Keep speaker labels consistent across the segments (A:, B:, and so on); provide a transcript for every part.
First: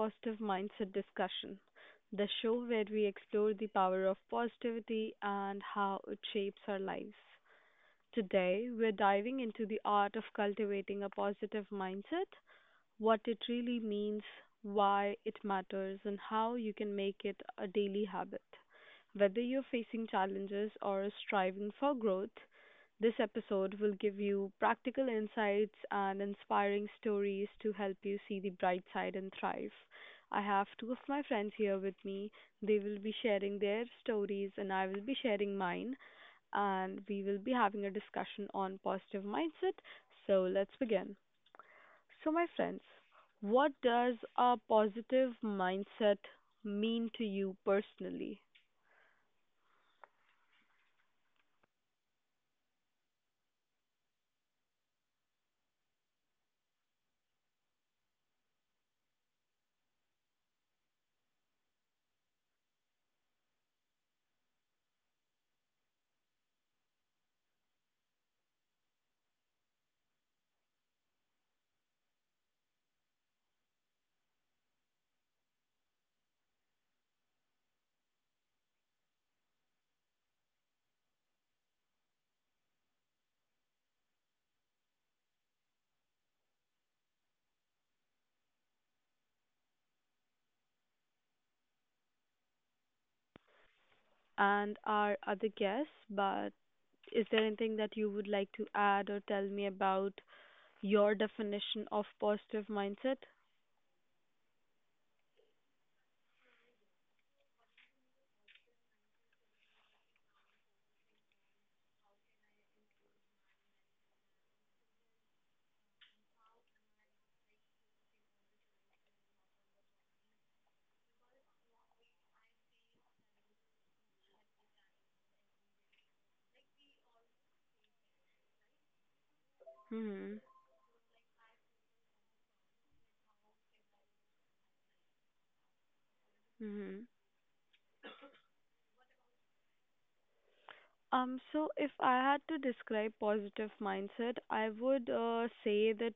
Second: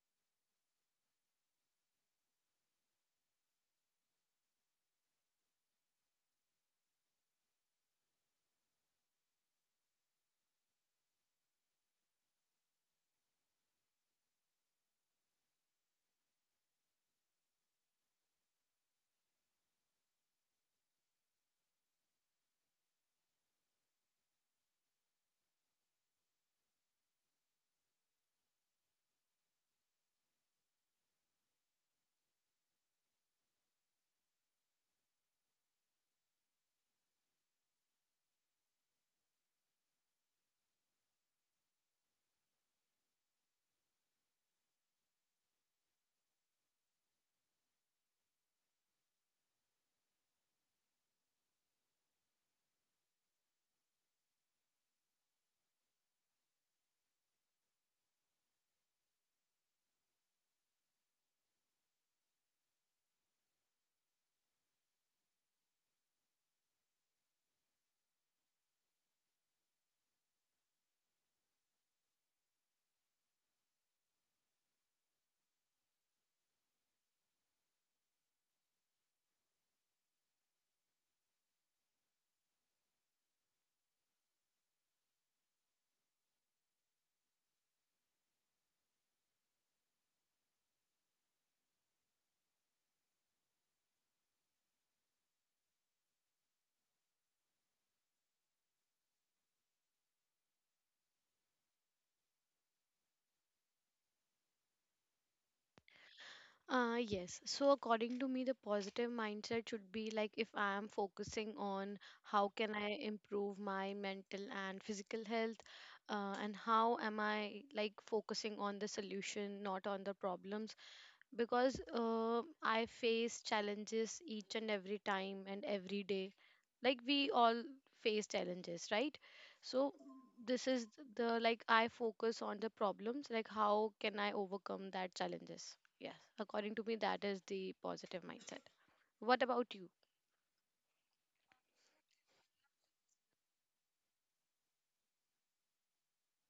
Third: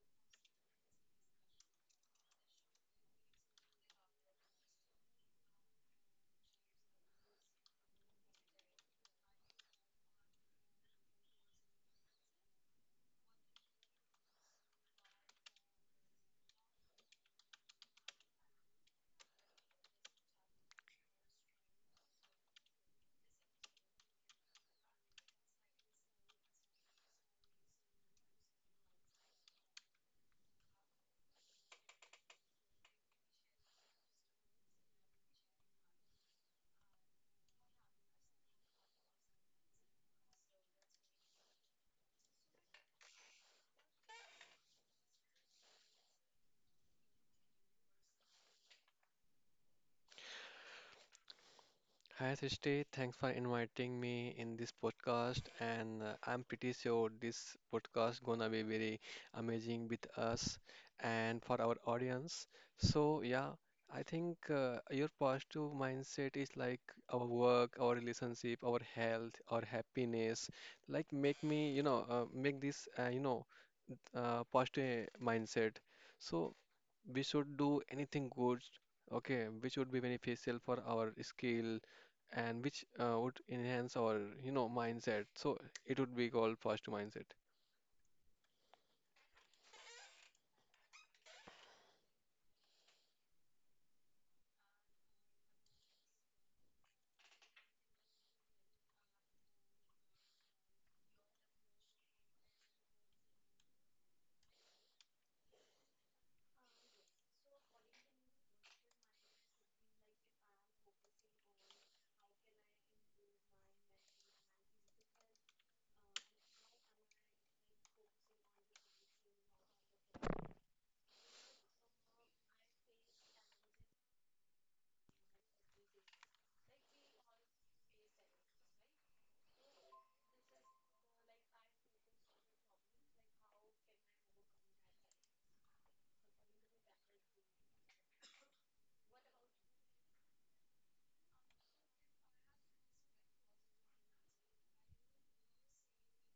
A: Positive Mindset Discussion, the show where we explore the power of positivity and how it shapes our lives. Today, we're diving into the art of cultivating a positive mindset, what it really means, why it matters, and how you can make it a daily habit. Whether you're facing challenges or striving for growth, this episode will give you practical insights and inspiring stories to help you see the bright side and thrive. I have two of my friends here with me. They will be sharing their stories, and I will be sharing mine, and we will be having a discussion on positive mindset. So let's begin. So, my friends, what does a positive mindset mean to you personally?
B: Hi Srishti, thanks for inviting me in this podcast and I'm pretty sure this podcast gonna be very amazing with us and for our audience. So yeah, I think your positive mindset is like our work, our relationship, our health, our happiness. Like make me, make this positive mindset. So we should do anything good, okay, which would be beneficial for our skill and which would enhance our mindset. So it would be called first mindset.
A: And our other guests, but is there anything that you would like to add or tell me about your definition of positive mindset?
C: Yes. So according to me, the positive mindset should be like if I am focusing on how can I improve my mental and physical health, and how am I like focusing on the solution, not on the problems because I face challenges each and every time and every day. Like we all face challenges, right? So this
A: Hmm.
C: is the like I focus on the problems, like how can I overcome that challenges? Yes, according to me, that is
A: Hmm.
C: the positive mindset. What about you?
A: So if I had to describe positive mindset, I would say that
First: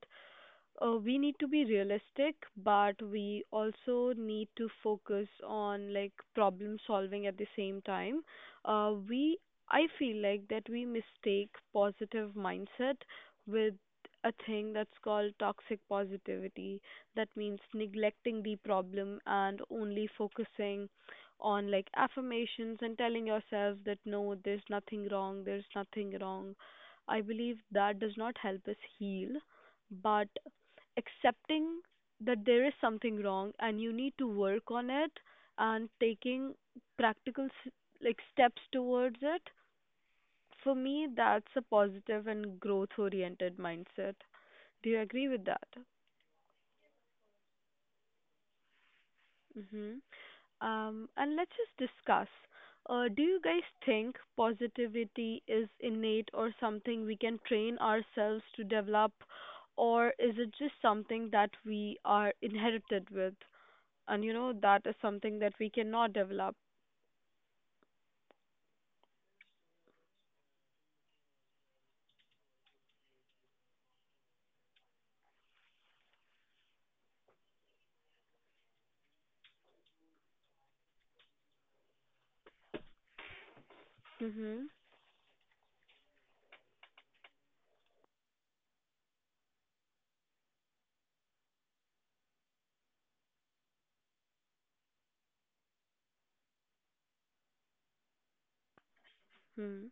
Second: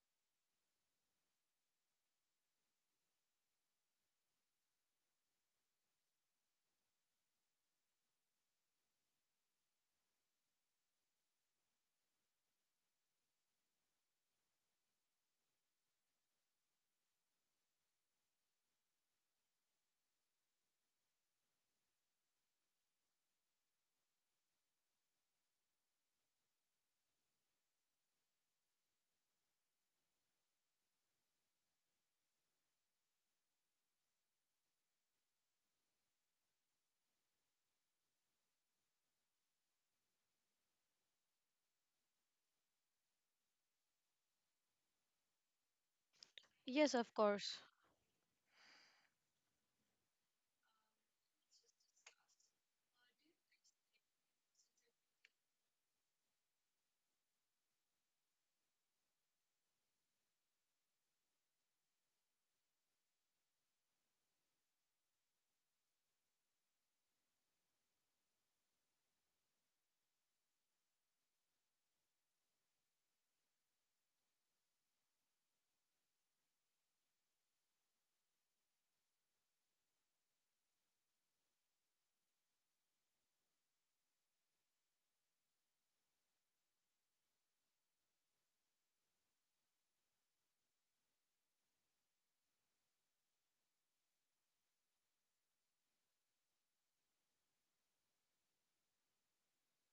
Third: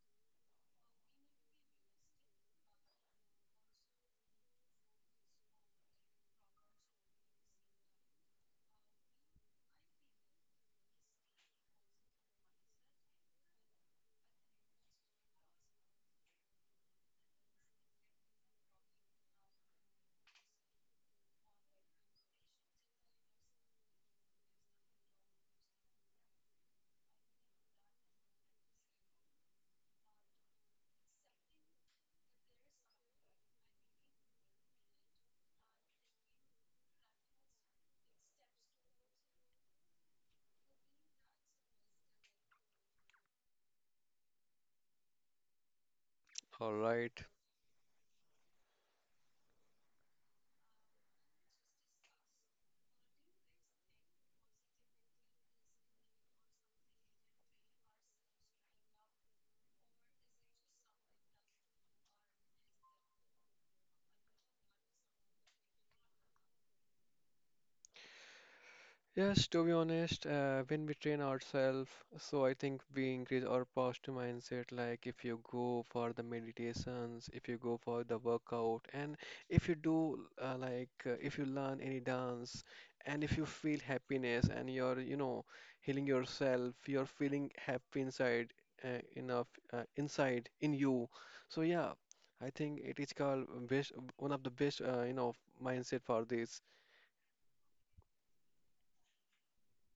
A: we need to be realistic, but we also need to focus on like problem solving at the same time. We I feel like that we mistake positive mindset with a thing that's called toxic positivity. That means neglecting the problem and only focusing on like affirmations and telling yourself that no, there's nothing wrong, there's nothing wrong. I believe that does not help us heal, but accepting that there is something wrong and you need to work on it, and taking practical s- like steps towards it, for me that's a positive and growth oriented mindset. Do you agree with that?
B: All
C: Yes,
B: right.
C: of course.
A: Mhm. And let's just discuss, do you guys think positivity is innate or something we can train ourselves to develop, or is it just something that we are inherited with, and you know that is something that we cannot develop?
B: Yes, to be honest, when we train ourselves, so I think we increase our positive mindset. Like if you go for the meditations, if you go for the workout, and if you do if you learn any dance, and if you feel happiness and
A: Mhm.
B: you're healing yourself, you're feeling happy inside enough inside in you. So yeah, I think it is called best one of the best mindset for this.
A: Mhm.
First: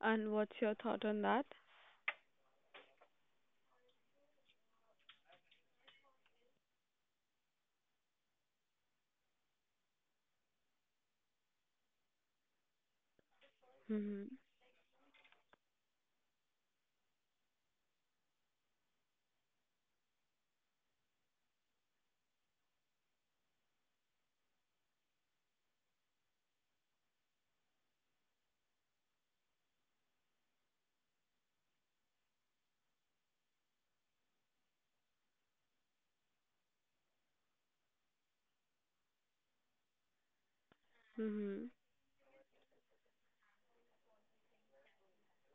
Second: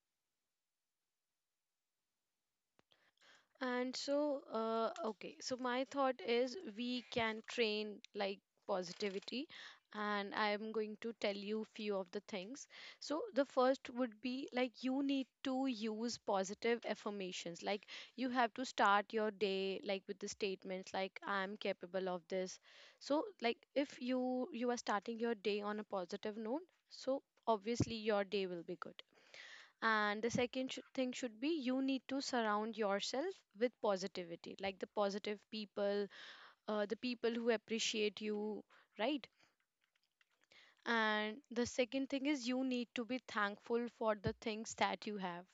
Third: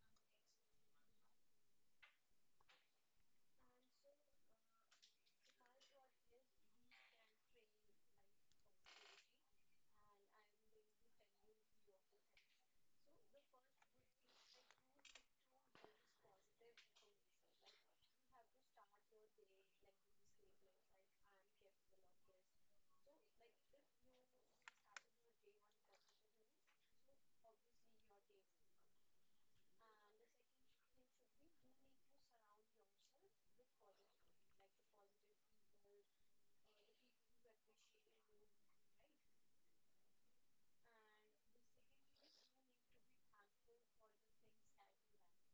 A: And what's your thought on that?
C: And so, okay, so my thought is we can train like positivity, and I am going to tell you few of the things. So the first would
A: Mhm.
C: be like you need to use positive affirmations. Like you have to start your day like with the statements like I am capable of this. So like if you are starting your day on a positive note, so obviously your day will be good, and the second thing should be you need to surround yourself with positivity, like the positive people, the people who appreciate you, right? And the
A: Mhm.
C: second thing is you need to be thankful for the things that you have.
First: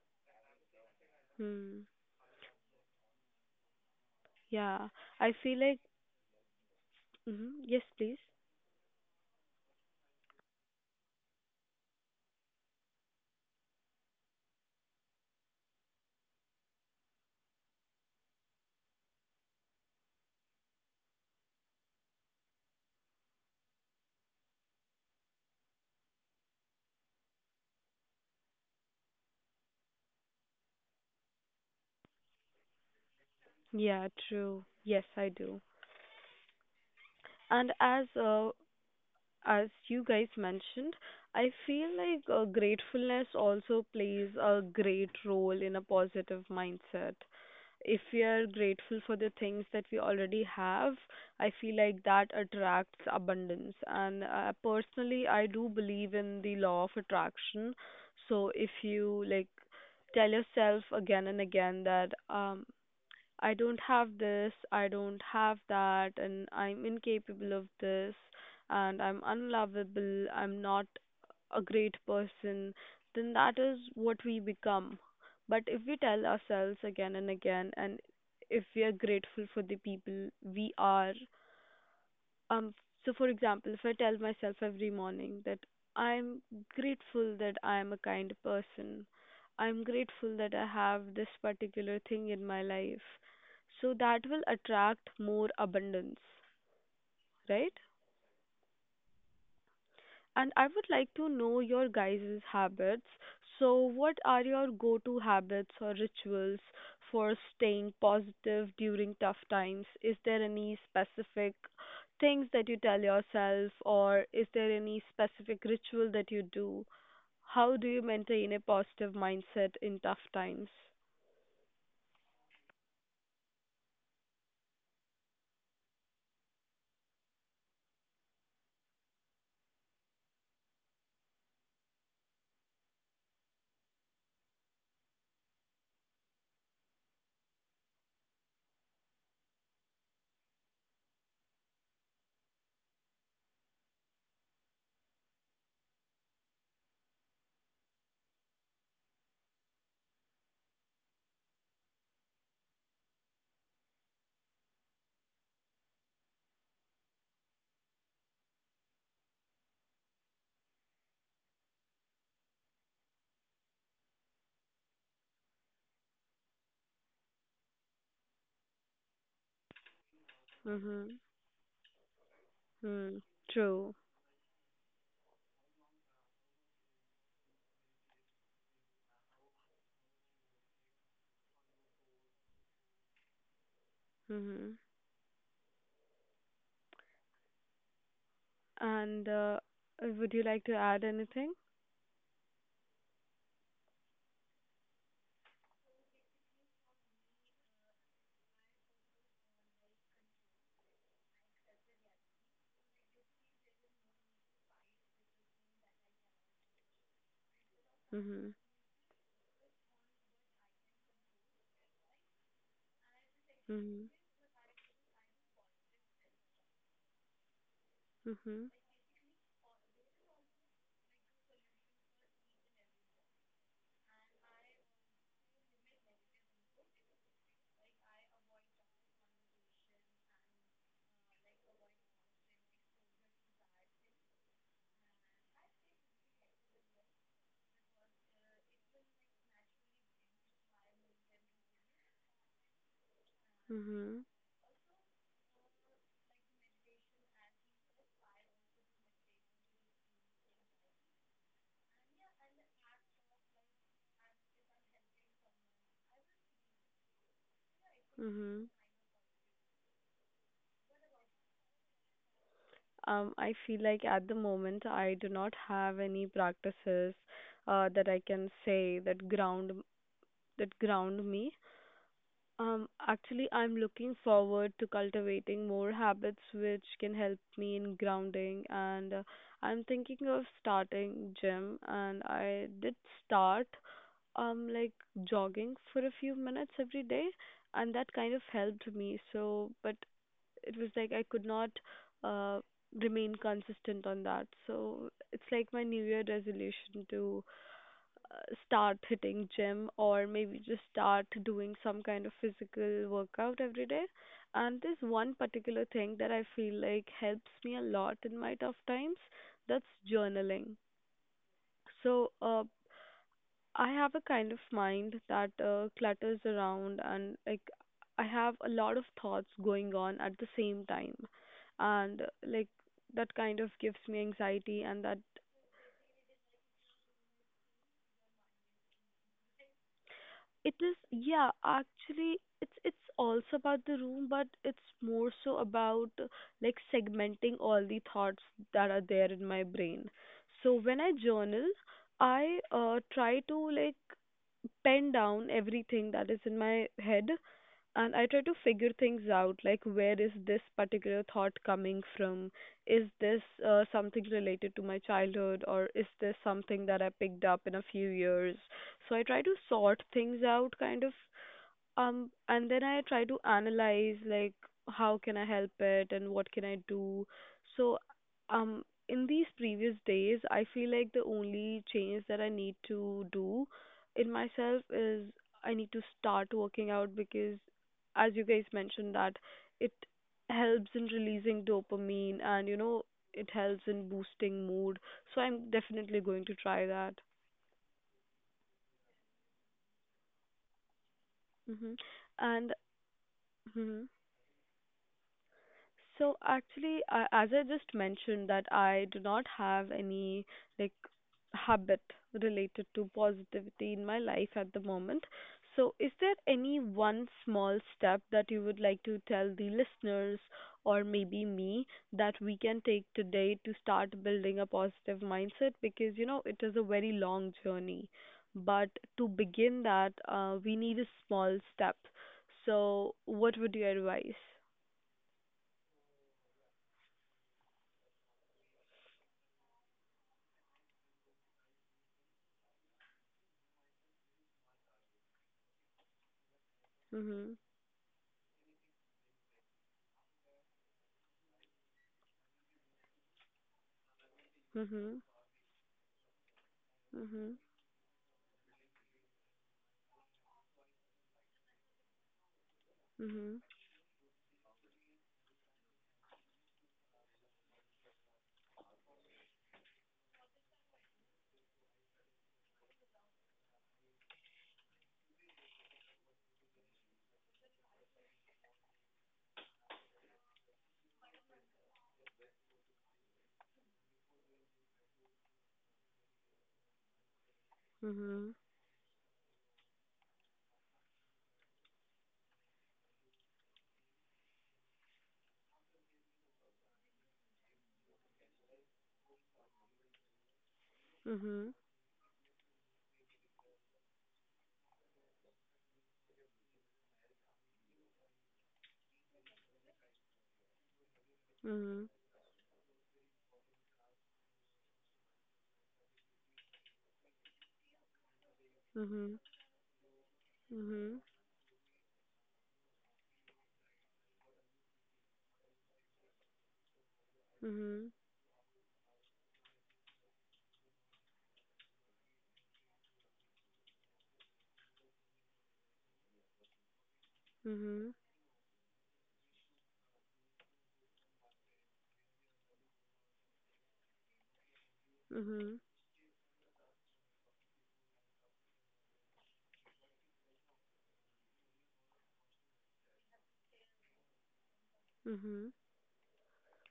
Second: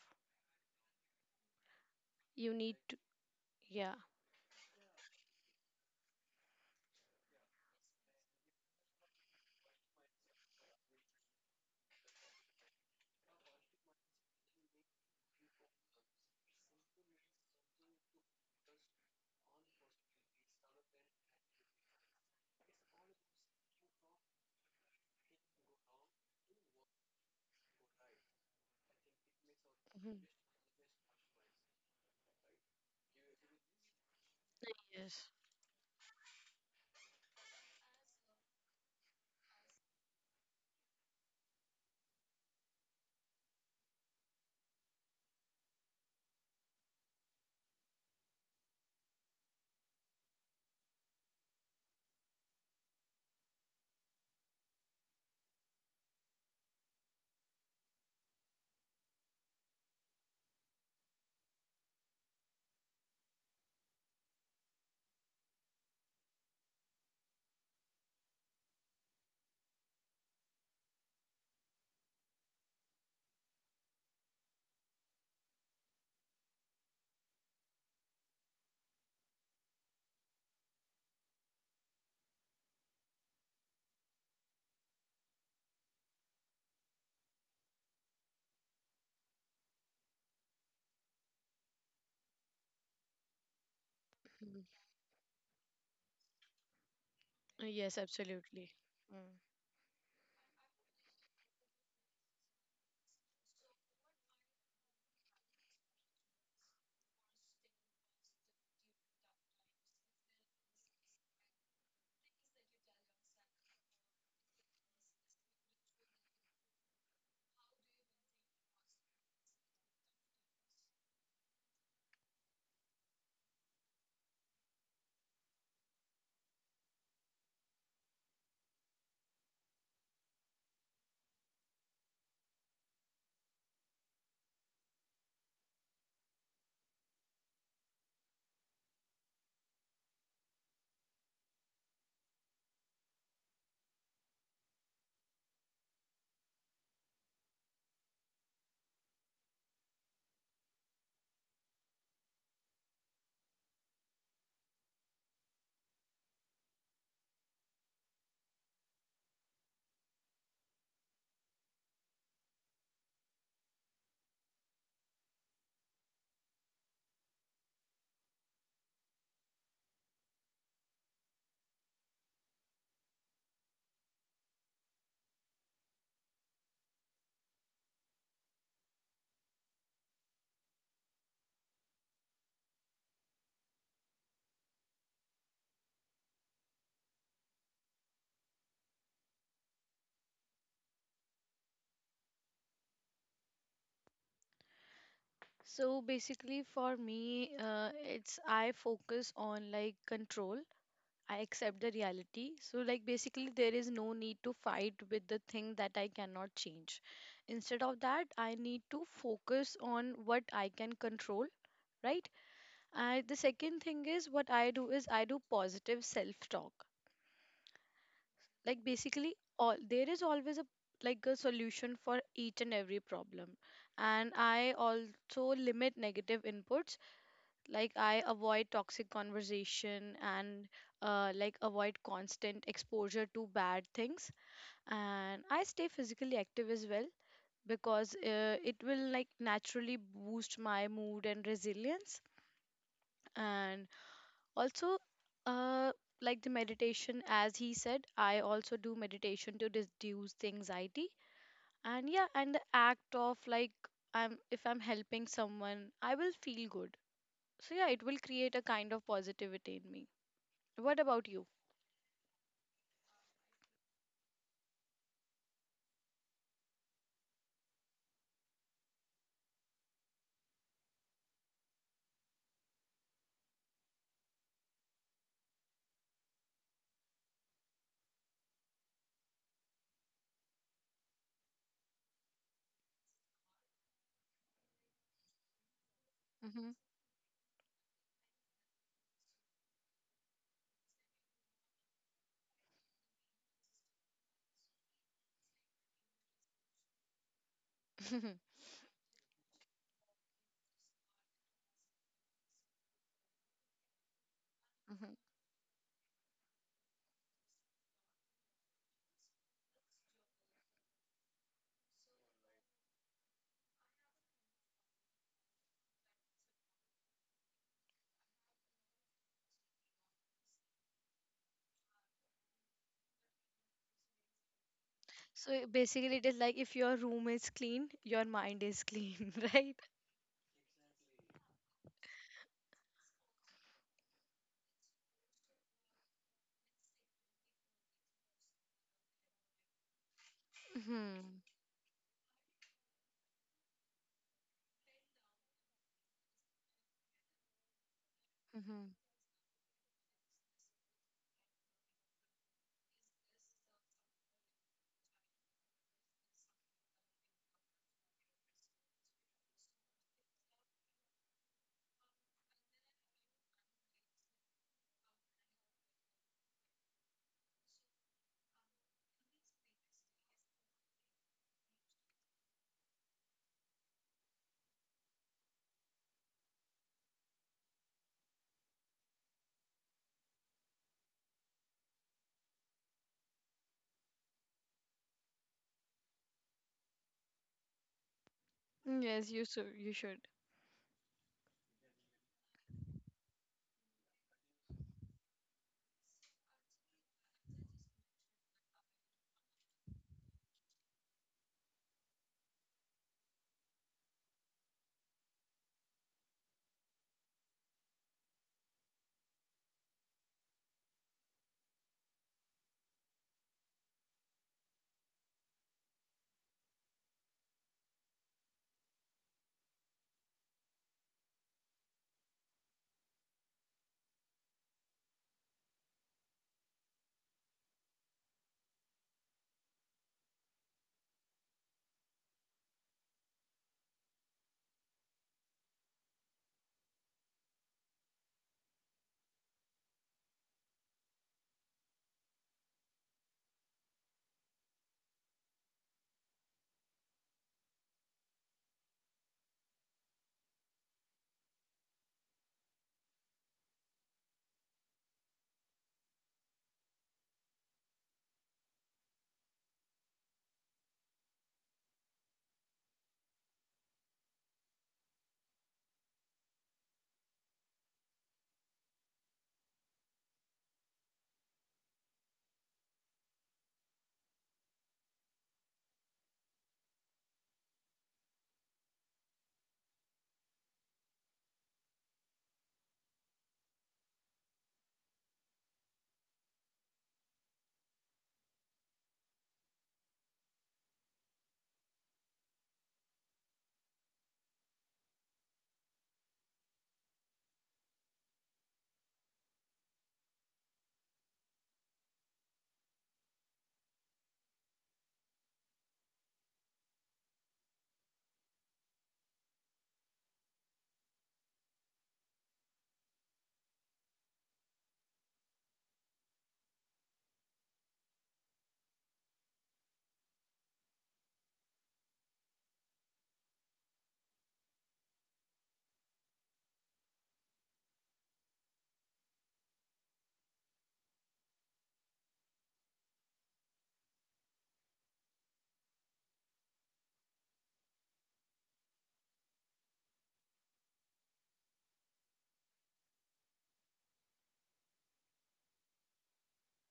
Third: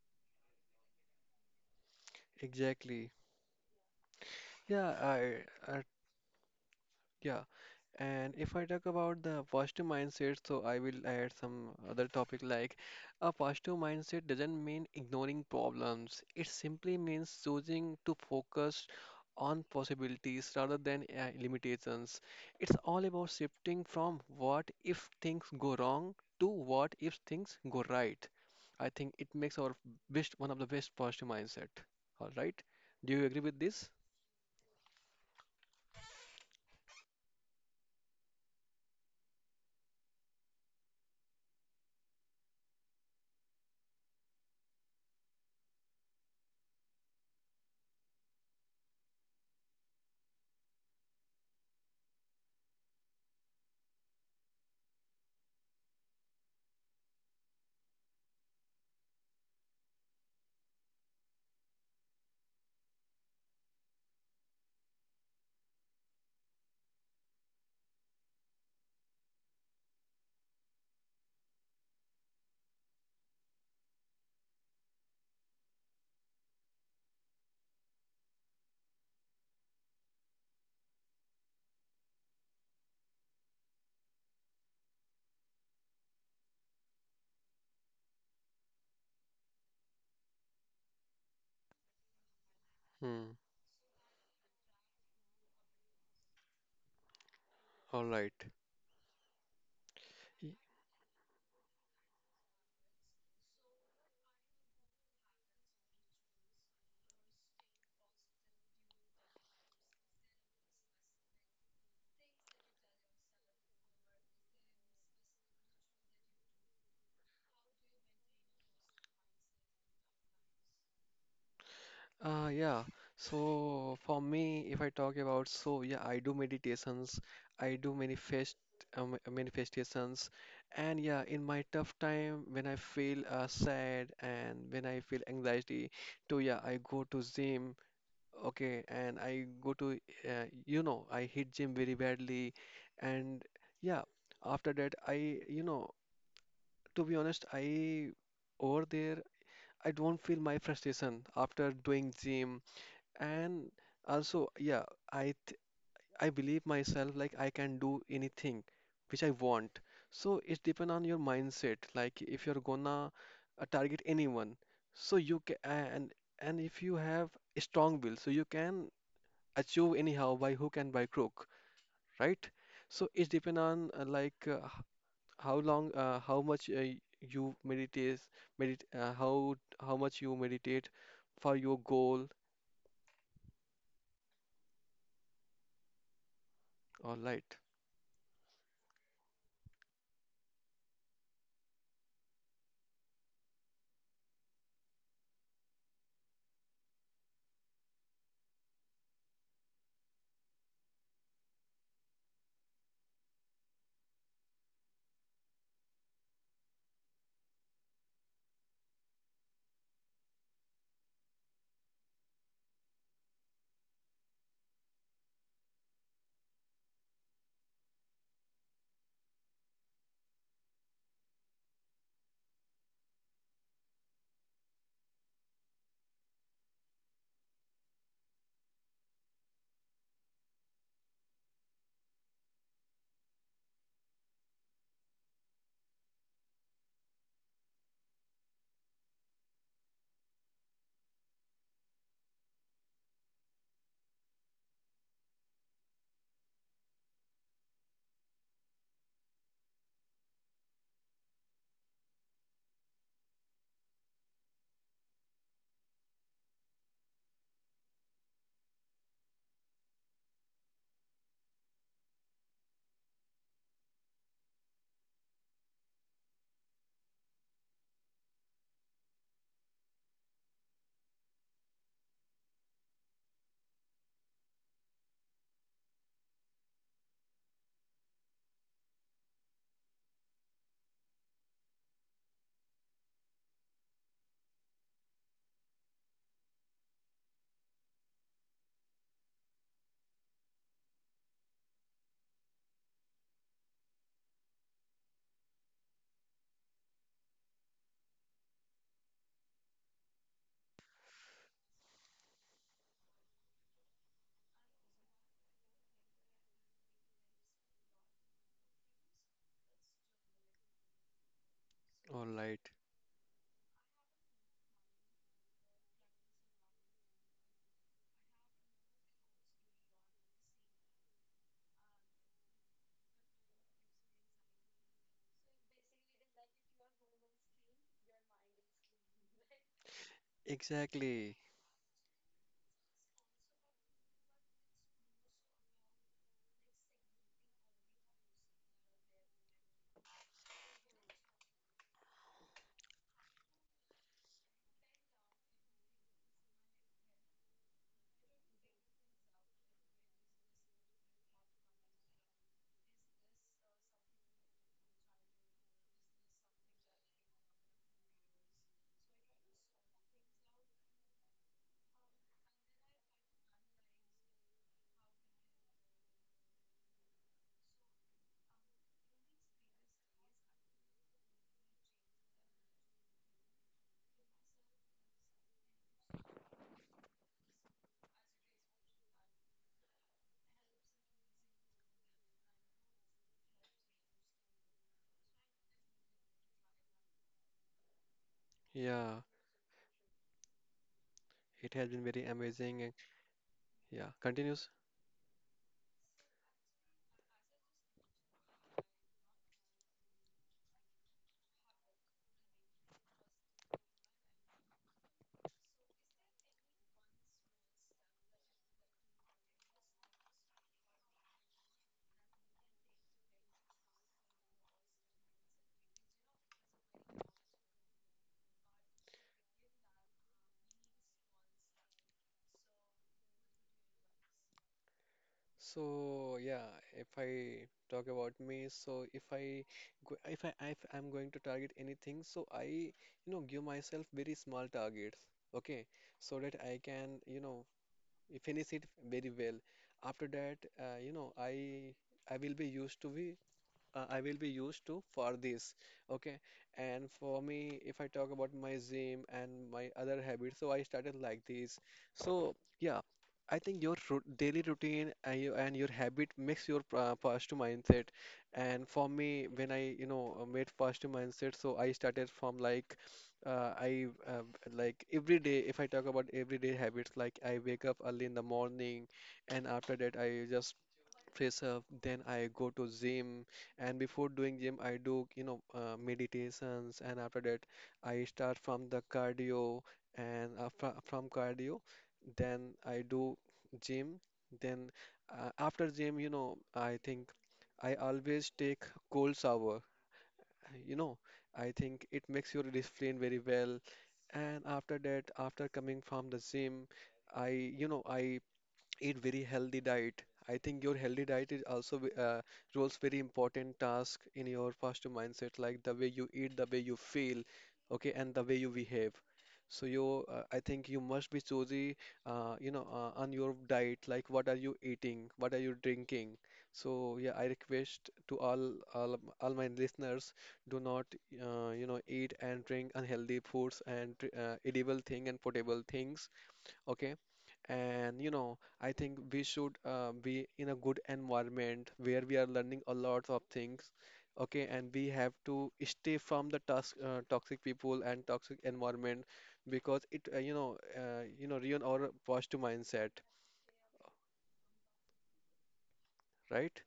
A: Mhm.
C: You need to,
B: Exactly.
C: yeah.
A: Yeah,
B: Yeah,
A: I feel
B: I,
A: like,
B: I Yeah,
A: mhm. Yes, please.
B: and if I talk about the positive mindset, so I will add some other topic like a positive mindset doesn't mean ignoring problems. It simply means choosing to focus on possibilities rather than limitations. It's all about shifting from what if things go wrong to what if things go right. I think it makes our
C: Mhm.
B: best one of the best positive mindset. All right. Do you agree with this?
A: Yeah, true. Yes,
C: Yes.
A: I do. And as you guys mentioned, I feel like gratefulness also plays a great role in a positive mindset. If we are grateful for the things that we already have, I feel like that attracts abundance. And personally, I do believe in the law of attraction. So if you like tell yourself again and again that I don't have this, I don't have that, and I'm incapable of this, and I'm unlovable, I'm not a great person, then that is what we become. But if we tell ourselves again and again, and if we are grateful for the people we are, um, so for example, if I tell myself every morning that I'm grateful that I am a kind person, I'm grateful that I have this particular thing in my life,
B: Hmm.
A: so that will
C: Mhm.
A: attract more abundance, right?
C: Yes,
B: All right.
C: absolutely. Mm.
A: And I would like to know your guys' habits. So, what are your go to habits or rituals for staying positive during tough times? Is there any specific things that you tell yourself, or is there any specific ritual that you do? How do you maintain a positive mindset in tough times?
B: Yeah. So for me, if I talk about, so yeah, I do meditations, I do manifest manifestations, and yeah, in my tough time when I feel sad and when I feel anxiety, too, yeah, I go to gym. Okay, and you know, I hit gym very badly, and yeah, after that, I, you know, to be honest, I over there, I don't feel my frustration after doing gym and also yeah i th- I believe myself like I can do anything which I want. So it depends on your mindset, like if you're gonna target anyone, so you can. And if you have a strong will, so you can achieve anyhow by hook and by
A: Mm-hmm.
B: crook, right? So
A: Mm,
B: it depends on
A: true.
B: how long, how much you meditate, medit how much you meditate for your goal.
A: Mm-hmm.
B: All right.
A: And would you like to add anything?
C: So basically, for me, it's I focus on like control. I accept the reality. So, like, basically, there is no need to fight with the thing that I cannot change. Instead of that,
A: Mm-hmm.
C: I need to focus on what I can control, right? And the second
A: Mm-hmm.
C: thing is what I do is I do positive self talk.
A: Mm-hmm.
C: Like, basically, all there is always a, like, a solution for each and every problem. And I also limit negative inputs, like I avoid toxic conversation, and like avoid constant exposure to bad things, and I stay physically active as well because it will like naturally boost my mood and resilience. And
A: Mm-hmm.
C: also uh, like the meditation, as he said, I also do meditation to reduce the anxiety. And yeah, and the act of like I'm if I'm helping someone, I will feel good. So yeah, it will create a
A: Mm-hmm.
C: kind of positivity in me. What about you?
A: I feel like at the moment I do not have any practices that I can say that ground me. Actually, I'm looking forward to cultivating more habits which can help me in grounding, and I'm thinking of starting gym. And I did start like jogging for a few minutes
C: Mhm.
A: every day, and that kind of helped me. So, but it was like I could not, uh, remain consistent on that. So it's like my New Year resolution to
C: Mhm.
A: start hitting gym or maybe just start doing some kind of physical workout every day. And there's one particular thing that I feel like helps me a lot in my tough times. That's journaling.
B: All
A: So
B: right.
A: I have a kind of mind that clutters around, and like I have a lot of thoughts going on at the same time, and like that kind of gives me anxiety. And that,
C: So basically, it is like if your room is clean, your mind is clean, right?
A: it is,
B: Exactly.
A: yeah, actually it's also about the room, but it's more so about like segmenting all the thoughts that are there in my brain. So when I
C: Mhm.
A: journal, I try to like pen down everything that is in my head, and I try to figure
C: Mhm.
A: things out, like where is this particular thought coming from? Is this something related to my childhood, or is this something that I picked up in a few years? So I try to sort things out, kind of, and then I try to analyze like how can I help it and what can I do. So, um, in these previous days, I feel like the only change that I need to do in myself is I need to start working out because, as you guys mentioned, that it helps in releasing dopamine, and you know it helps in boosting mood. So I'm definitely going to try that.
B: Yeah,
C: Yes, you should. You should.
B: it has
A: Mhm.
B: been very
A: And
B: amazing.
A: mhm.
B: Yeah, continues.
A: So actually, as I just mentioned, that I do not have any like habit related to positivity in my life at the moment. So is there any one small step that you would like to tell the listeners or maybe me that we can take today to start building a positive mindset? Because you know, it is a very long journey. But to begin that, we need a small step. So what would you advise?
B: So yeah, if I talk about me, so if I if I if I'm going to target anything, so I you know give myself very small targets, okay, so that I can you
A: Mm-hmm.
B: know finish it very well. After that, you know I will be used to be, I will be used to
A: Mhm.
B: for this. Okay. And for
A: Mhm.
B: me, if I talk about my gym and my other habits, so I started like this. So, yeah, I
A: Mhm.
B: think your ru daily routine and your habit makes your positive mindset. And for me, when I, you know, made positive mindset, so I started from like, I like every day, if I talk about everyday habits, like I wake up early in the morning, and after that, I just fresh up, then I go to gym. And before doing gym I do meditations, and after that I
A: Mhm.
B: start from the cardio, and fr from cardio then I do gym, then after gym you know I think I always take cold shower, you know.
A: Mhm.
B: I think it makes your discipline very well. And after that, after coming from the gym, I you know I eat very healthy diet. I think your healthy diet is also
A: Mhm.
B: roles very important task in your positive mindset, like the way you eat, the way you feel, okay, and the way you behave.
A: Mhm.
B: So I think you
A: Mhm.
B: must be choosy, on your diet, like what are you eating, what are you drinking. So yeah, I
A: Mhm.
B: request to all my listeners, do not, eat and drink unhealthy foods and edible thing and potable things, okay.
A: Mhm.
B: And you know I think we should be in a good environment where we are learning a lot of things, okay. And we have to
A: Mhm.
B: stay from the toxic people and toxic environment, because it ruin our positive mindset,
A: Mhm.
B: right?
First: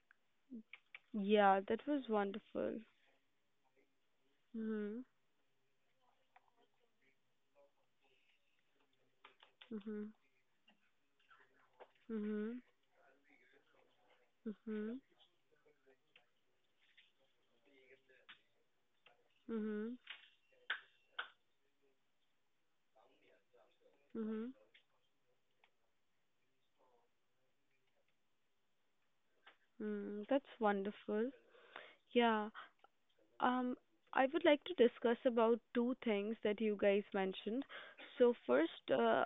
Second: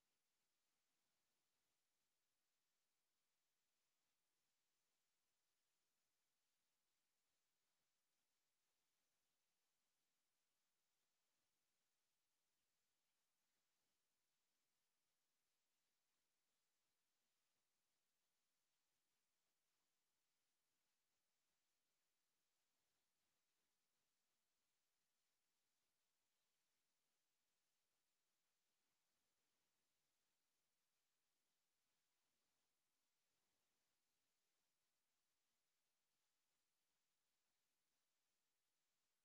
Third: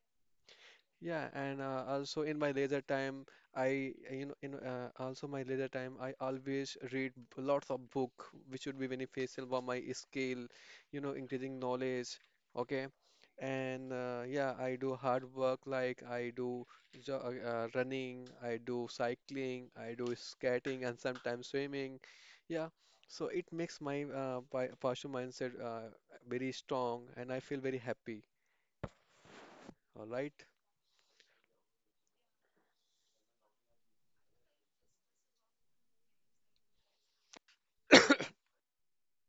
B: Yeah,
A: Yeah,
B: and
A: that was
B: also in my
A: wonderful.
B: leisure time, I you know in
A: Mhm.
B: also my leisure time, I always read lots of book, which would be beneficial for my
A: Mhm.
B: skill, you know, increasing knowledge.
A: Mhm.
B: Okay, and yeah, I do
A: Mhm.
B: hard work, like I do jo running, I do cycling, I
A: Mhm.
B: do skating, and sometimes swimming. Yeah, so it makes my
A: Mhm.
B: partial mindset very strong, and I feel very happy. All
A: Mm,
B: right.
A: that's wonderful. Yeah. Um, I would like to discuss about two things that you guys mentioned. So first,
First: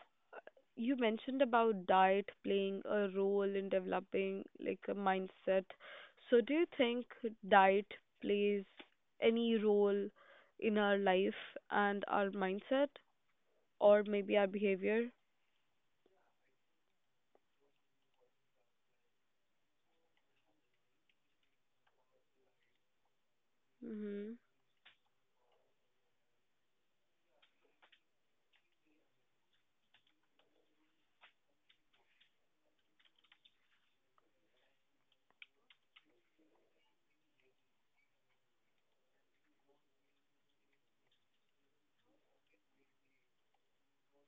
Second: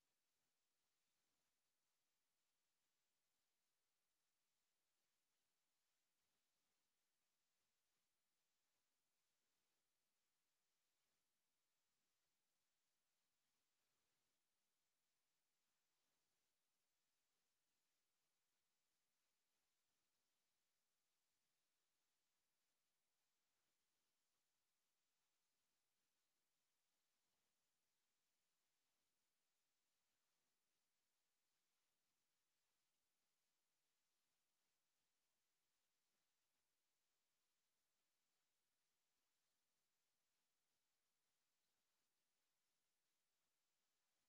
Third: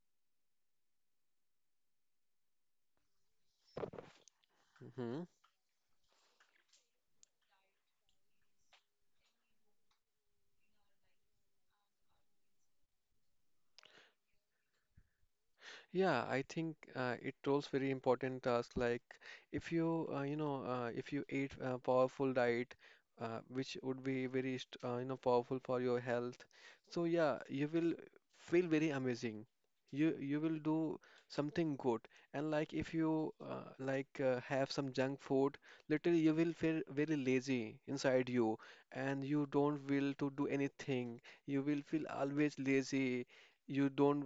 A: you mentioned about diet playing a role in developing like a mindset. So do you think diet plays any role in our life and our mindset, or maybe our behavior?
B: Yeah, I think it rolls very important task. Like if if you eat a powerful diet, which would be
A: Mhm.
B: very, you know, powerful for your health. So yeah, you will feel very amazing. You will do something good. And like if you have some junk food, literally you will feel very lazy inside you, and you don't will to do anything. You will feel always lazy, you don't,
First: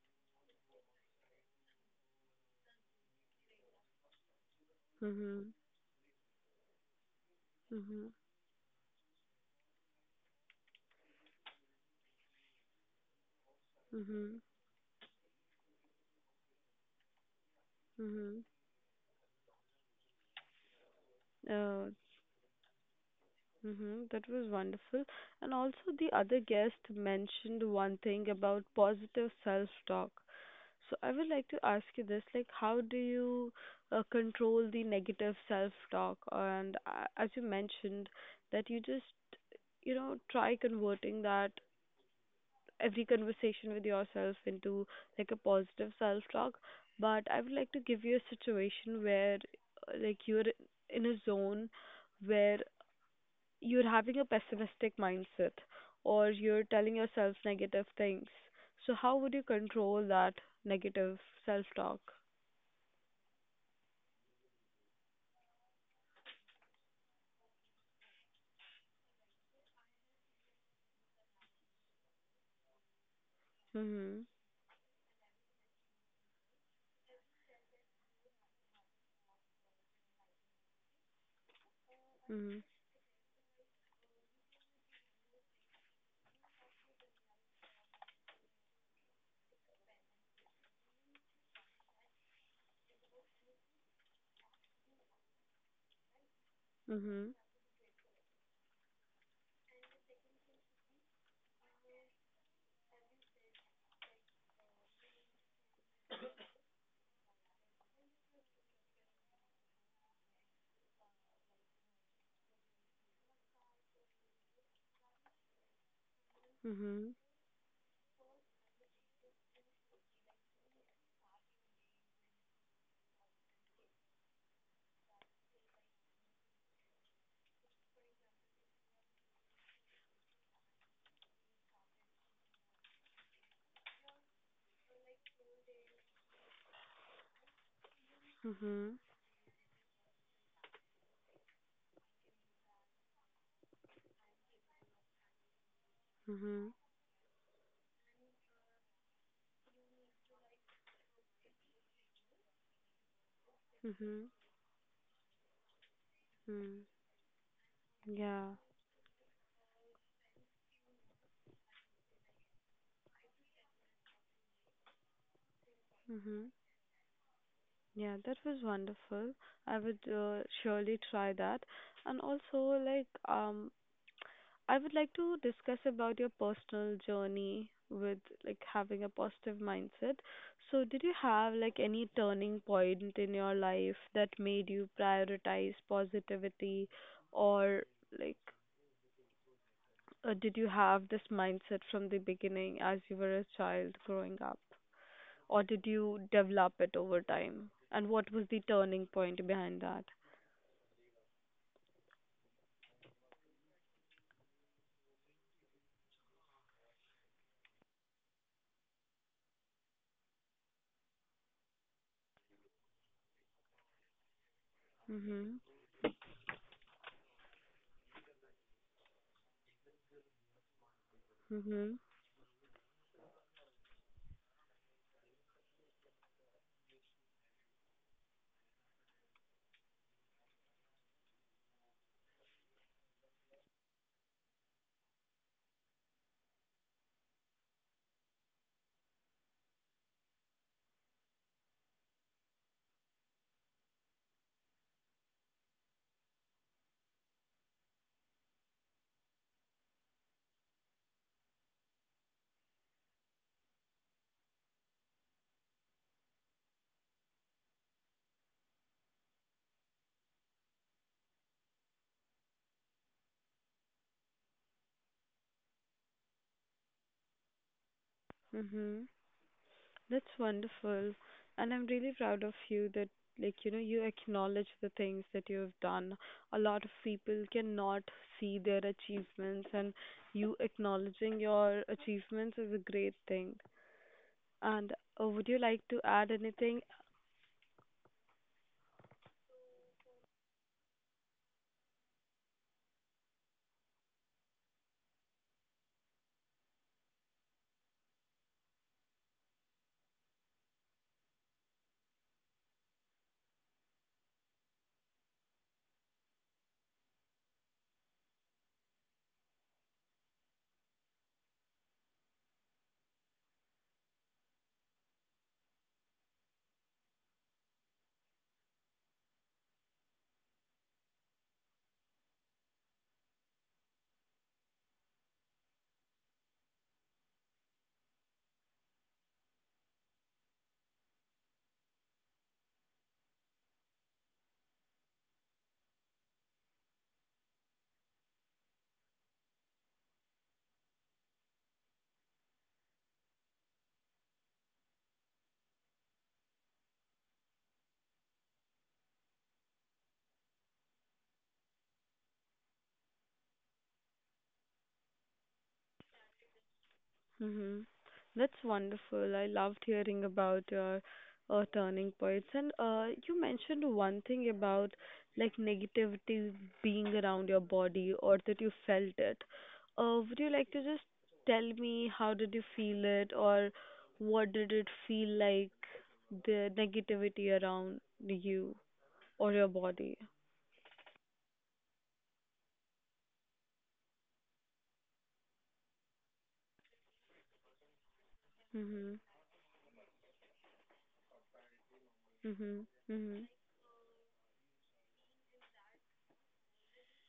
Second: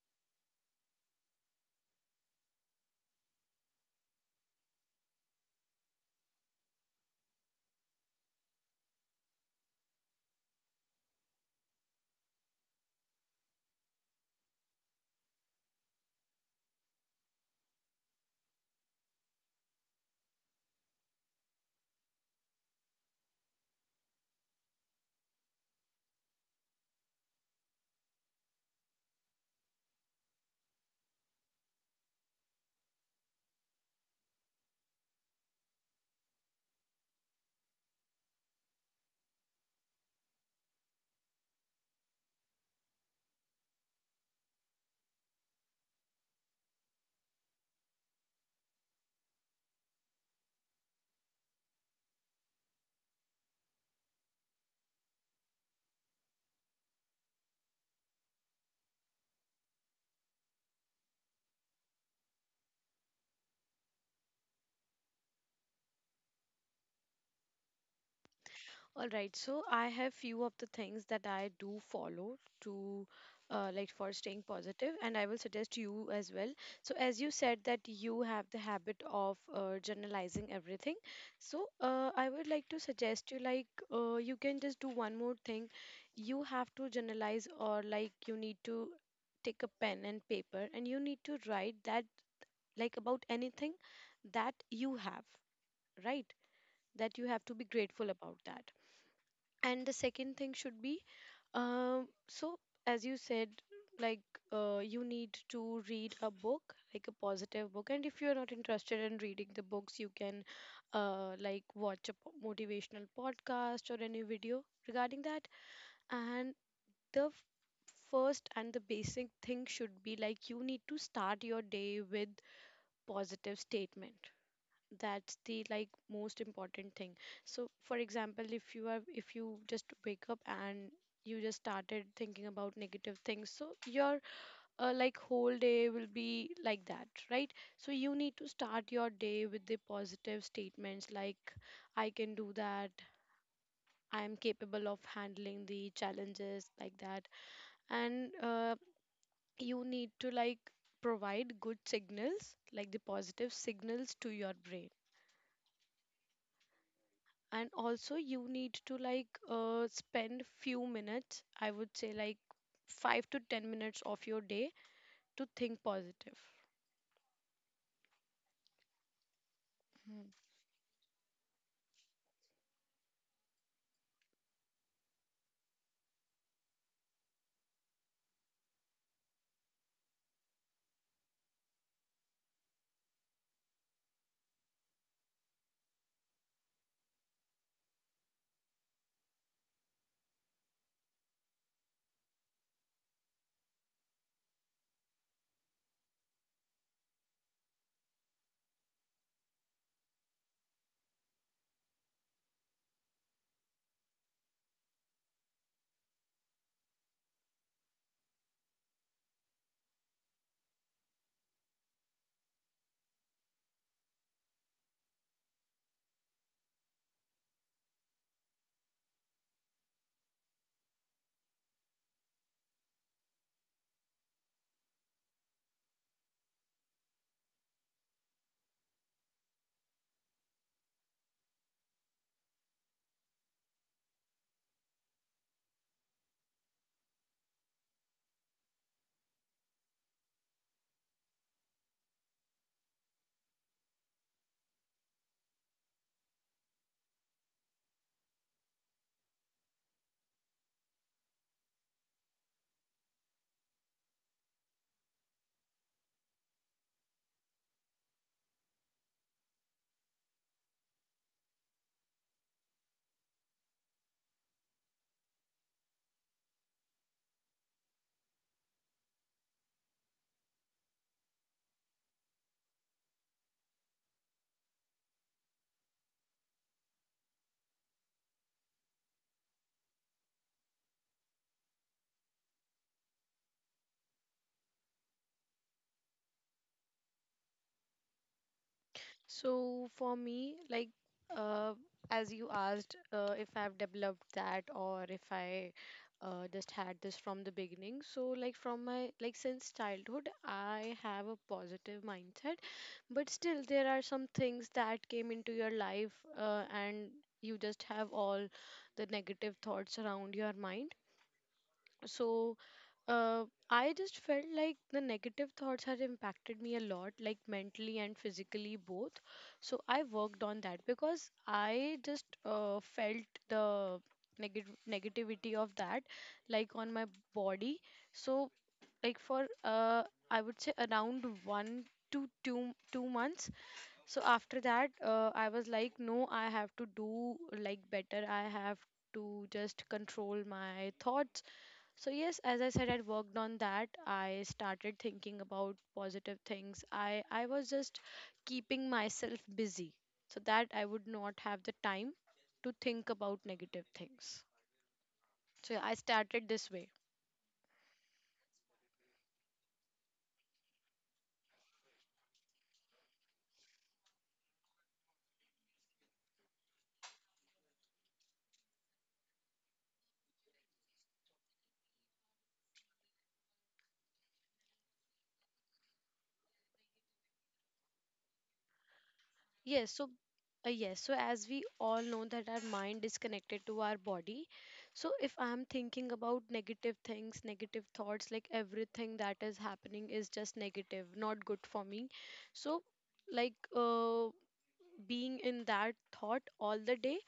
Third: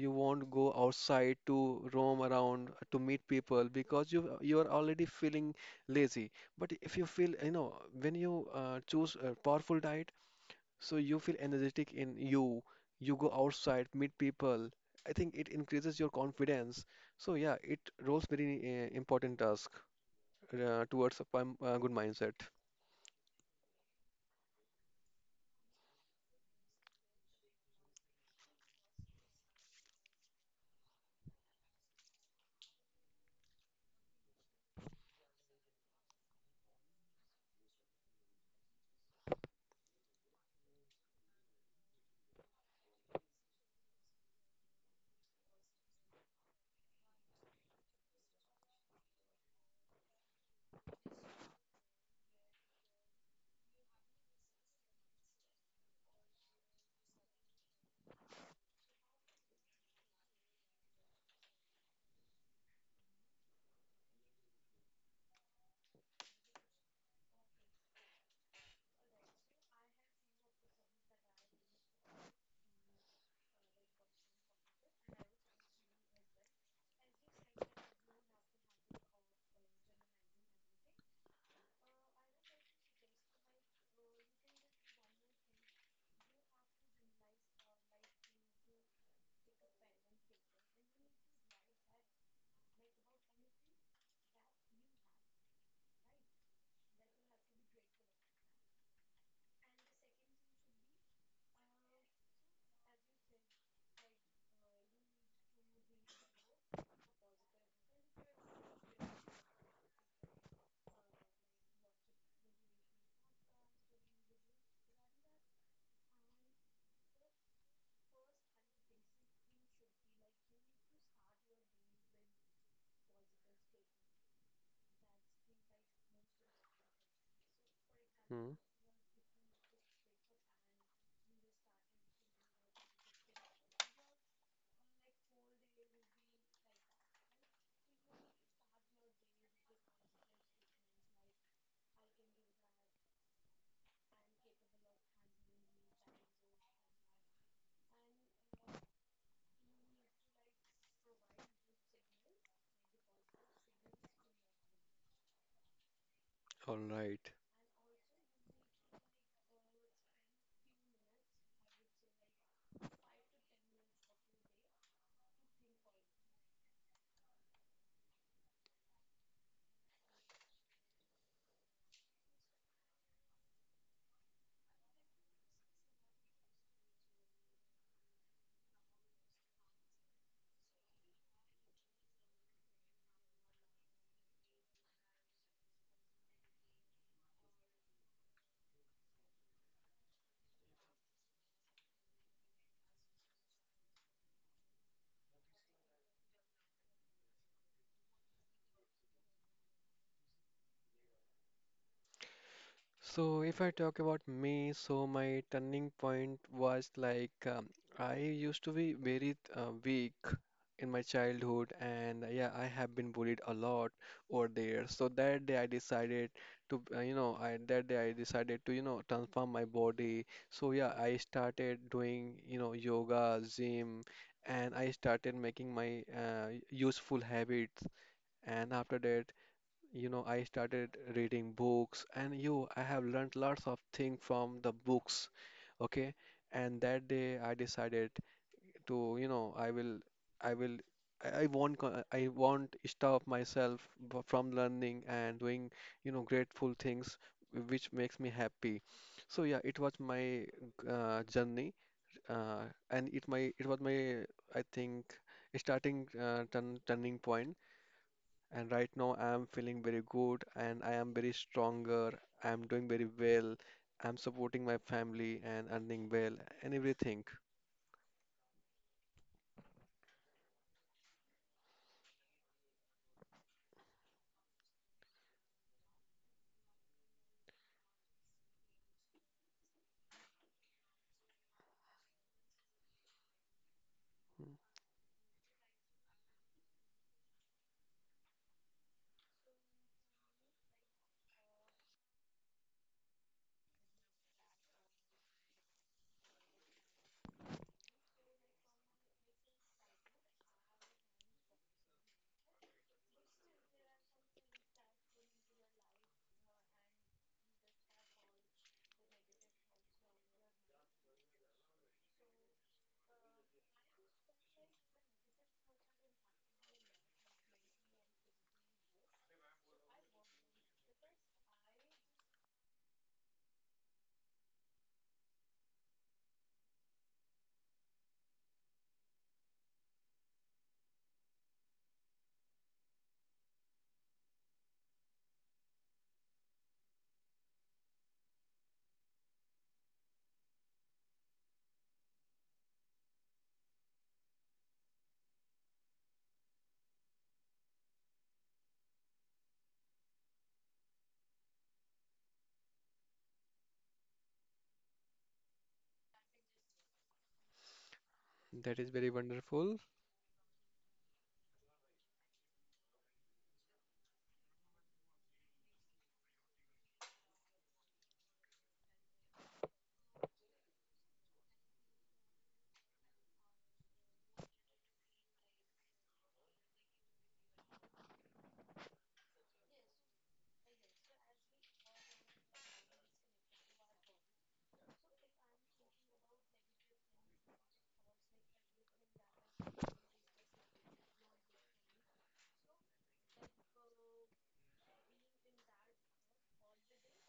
B: you won't go outside to roam around to meet people because you are already feeling
A: Mhm.
B: lazy. But if you feel you know
A: Mhm.
B: when you choose a powerful diet, so you feel energetic in you, you go outside, meet
A: Mhm.
B: people. I think it increases your confidence. So yeah, it roles
A: Mhm.
B: very important task towards a
A: Uh,
B: good mindset.
A: mhm. That was wonderful. And also the other guest mentioned one thing about positive self-talk. So I would like to ask you this, like how do you control the negative self-talk? And as you mentioned that you just, you know, try converting that every conversation with yourself into like a positive self-talk. But I would like to give you a situation where, like you're in a zone where you're having a pessimistic mindset or you're telling yourself negative things. So how would you control that negative self-talk?
C: All right, so I have few of the things that I do follow to, like for
A: Mhm.
C: staying positive, and I will suggest you as well. So as you said that you have the habit of generalizing everything, so I would
A: Mhm.
C: like to suggest you like you can just do one more thing. You have to generalize, or like you need to take a pen and paper and you need to write that, like, about anything that you have, right? That you
A: Mhm.
C: have to be grateful about that. And the second thing should be, so, as you said, like you need to read a book, like a positive book, and if you are not interested in reading the books, you can like watch a motivational podcast or any video regarding that. And
A: Mhm.
C: the first and the basic thing should be like you need to start your day with positive statement. That's the like most important thing. So for example,
B: Hmm.
C: if you just wake up and you just started thinking about negative things, so your, like, whole day will be like that, right? So you need to start
A: Mhm.
C: your day with the positive statements, like I can do that, I am capable of handling the challenges,
A: Mhm.
C: like that. And you need to like provide good signals, like the positive signals
A: Mhm.
C: to your brain.
B: All
A: Mm.
B: right.
C: And also you
A: Yeah.
C: need to like spend few minutes, I would say like 5 to 10 minutes of your day, to think positive.
A: Mhm. Yeah, that was wonderful. I would
C: Mhm.
A: surely try that. And also, like, I would like to discuss about your personal journey with like having a positive mindset. So, did you have like any turning point in your life that made you prioritize positivity, or like, did you have this mindset from the beginning as you were a child growing up, or did you develop it over time? And what was the turning point behind that?
B: So, if I talk about me, so my turning point was like I used to be very weak in my childhood, and yeah, I have been bullied a lot over there. So that day
A: Mhm.
B: I decided to, you know, I that day I decided to, you know, transform my body. So yeah, I started
A: Mhm.
B: doing, you know, yoga, gym, and I started making my useful habits. And after that, you know, I started reading books, and you, I have learned lots of things from the books. Okay, and that day I decided to, I will, I won't, I won't stop myself from learning and doing, you know, grateful things, which makes me happy. So yeah, it was my journey, and it was my, I think, starting turning point. And right now, I am feeling very good and I am very stronger. I am doing very well. I am supporting my family and earning well and everything.
A: Mhm. That's wonderful. And I'm really proud of you that like you know you acknowledge the things that you have done. A lot of people cannot see their achievements, and you acknowledging your achievements is a great thing.
B: Mm,
A: And would you like to add anything?
C: So for me, like uh, as you asked, if I've developed that or if I just had this from the beginning. So like from my, like, since childhood, I have a positive mindset. But still, there are some things that came into your life, and you just have all the negative thoughts around your mind. So, uh, I just felt like the negative thoughts had impacted me a lot, like mentally and physically both. So I worked on that because I just felt the negative negativity of that, like on my body. So, like for I would say around 1 to 2 two months. So after that, I was like, no, I have to do like better. I have to just control my thoughts. So yes, as I said, I worked on that. I started thinking about positive things. I was just keeping myself busy so that I would not have the time to think about negative things. So yeah, I started this way.
A: Mm-hmm. That's
B: that is very
A: wonderful. I
B: wonderful.
A: loved hearing about your, turning points. And you mentioned one thing about like negativity being around your body or that you felt it. Would you like to just tell me how did you feel it, or what did it feel like, the negativity around you or your
C: Yes, so
A: body?
C: yes, so as we all know that our mind is connected to our body. So if I'm thinking about negative things, negative thoughts, like
A: Mm-hmm.
C: everything that is happening is just negative, not good for me.
A: Mm-hmm.
C: So
A: Mm-hmm.
C: like being in that thought all the day,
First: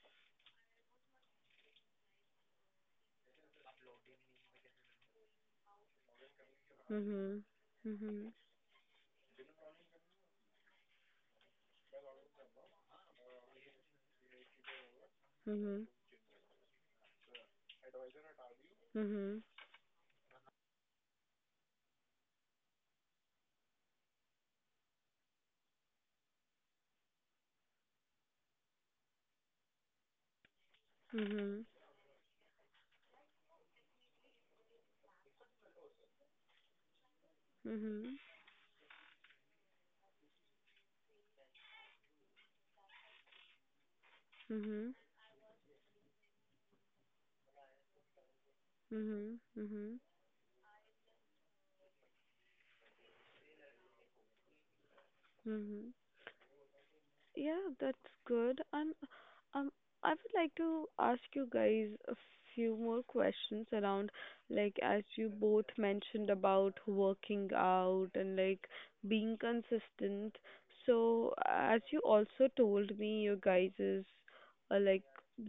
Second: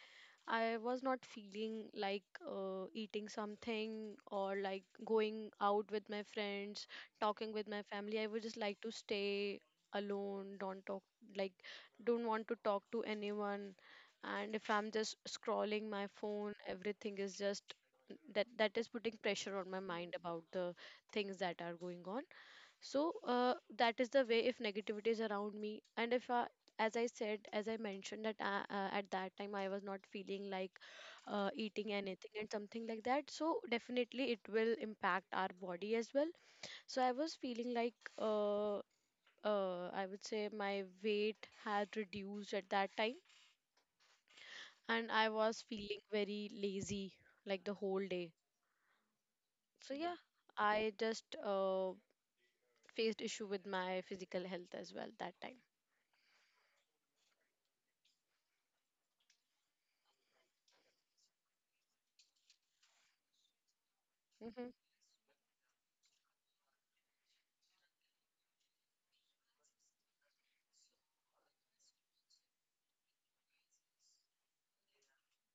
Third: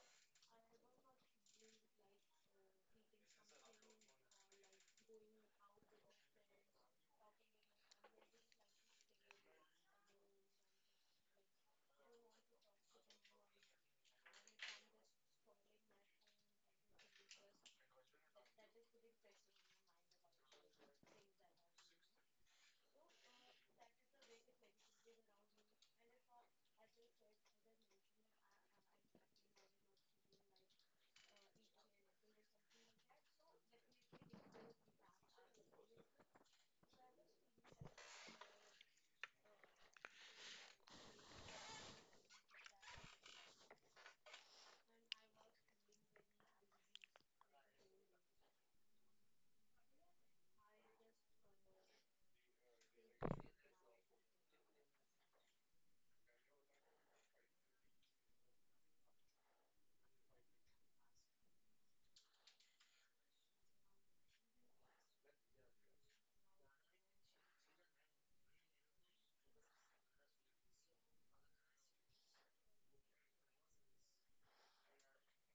C: I was not feeling like eating something or like going out with my friends, talking with my family. I
A: Mm-hmm.
C: would just like to stay alone, don't talk, like, don't want to talk to anyone. And if I'm just
A: Mm-hmm.
C: scrolling my phone, everything is just that is
A: Mm-hmm.
C: putting
A: Mm-hmm.
C: pressure on my mind about the things that are going on. So that is the way if negativity is around me. And if I, as I mentioned, that at that time I was not feeling like
A: Mm-hmm.
C: eating anything and something like that, so definitely it will impact our body as well. So I was feeling like
A: Mm-hmm.
C: I would say my weight had reduced at that time,
A: Mhm.
C: and I was feeling very lazy, like the whole day.
A: Mhm.
C: So
A: Mhm.
C: yeah, I just faced issue with my physical health as well that time.
A: Mhm. Yeah, that's good. And um, I would like to ask you guys a few more questions around,
C: hmm
A: like, as you both mentioned about working out and like being consistent. So, as you also told me, your guys's like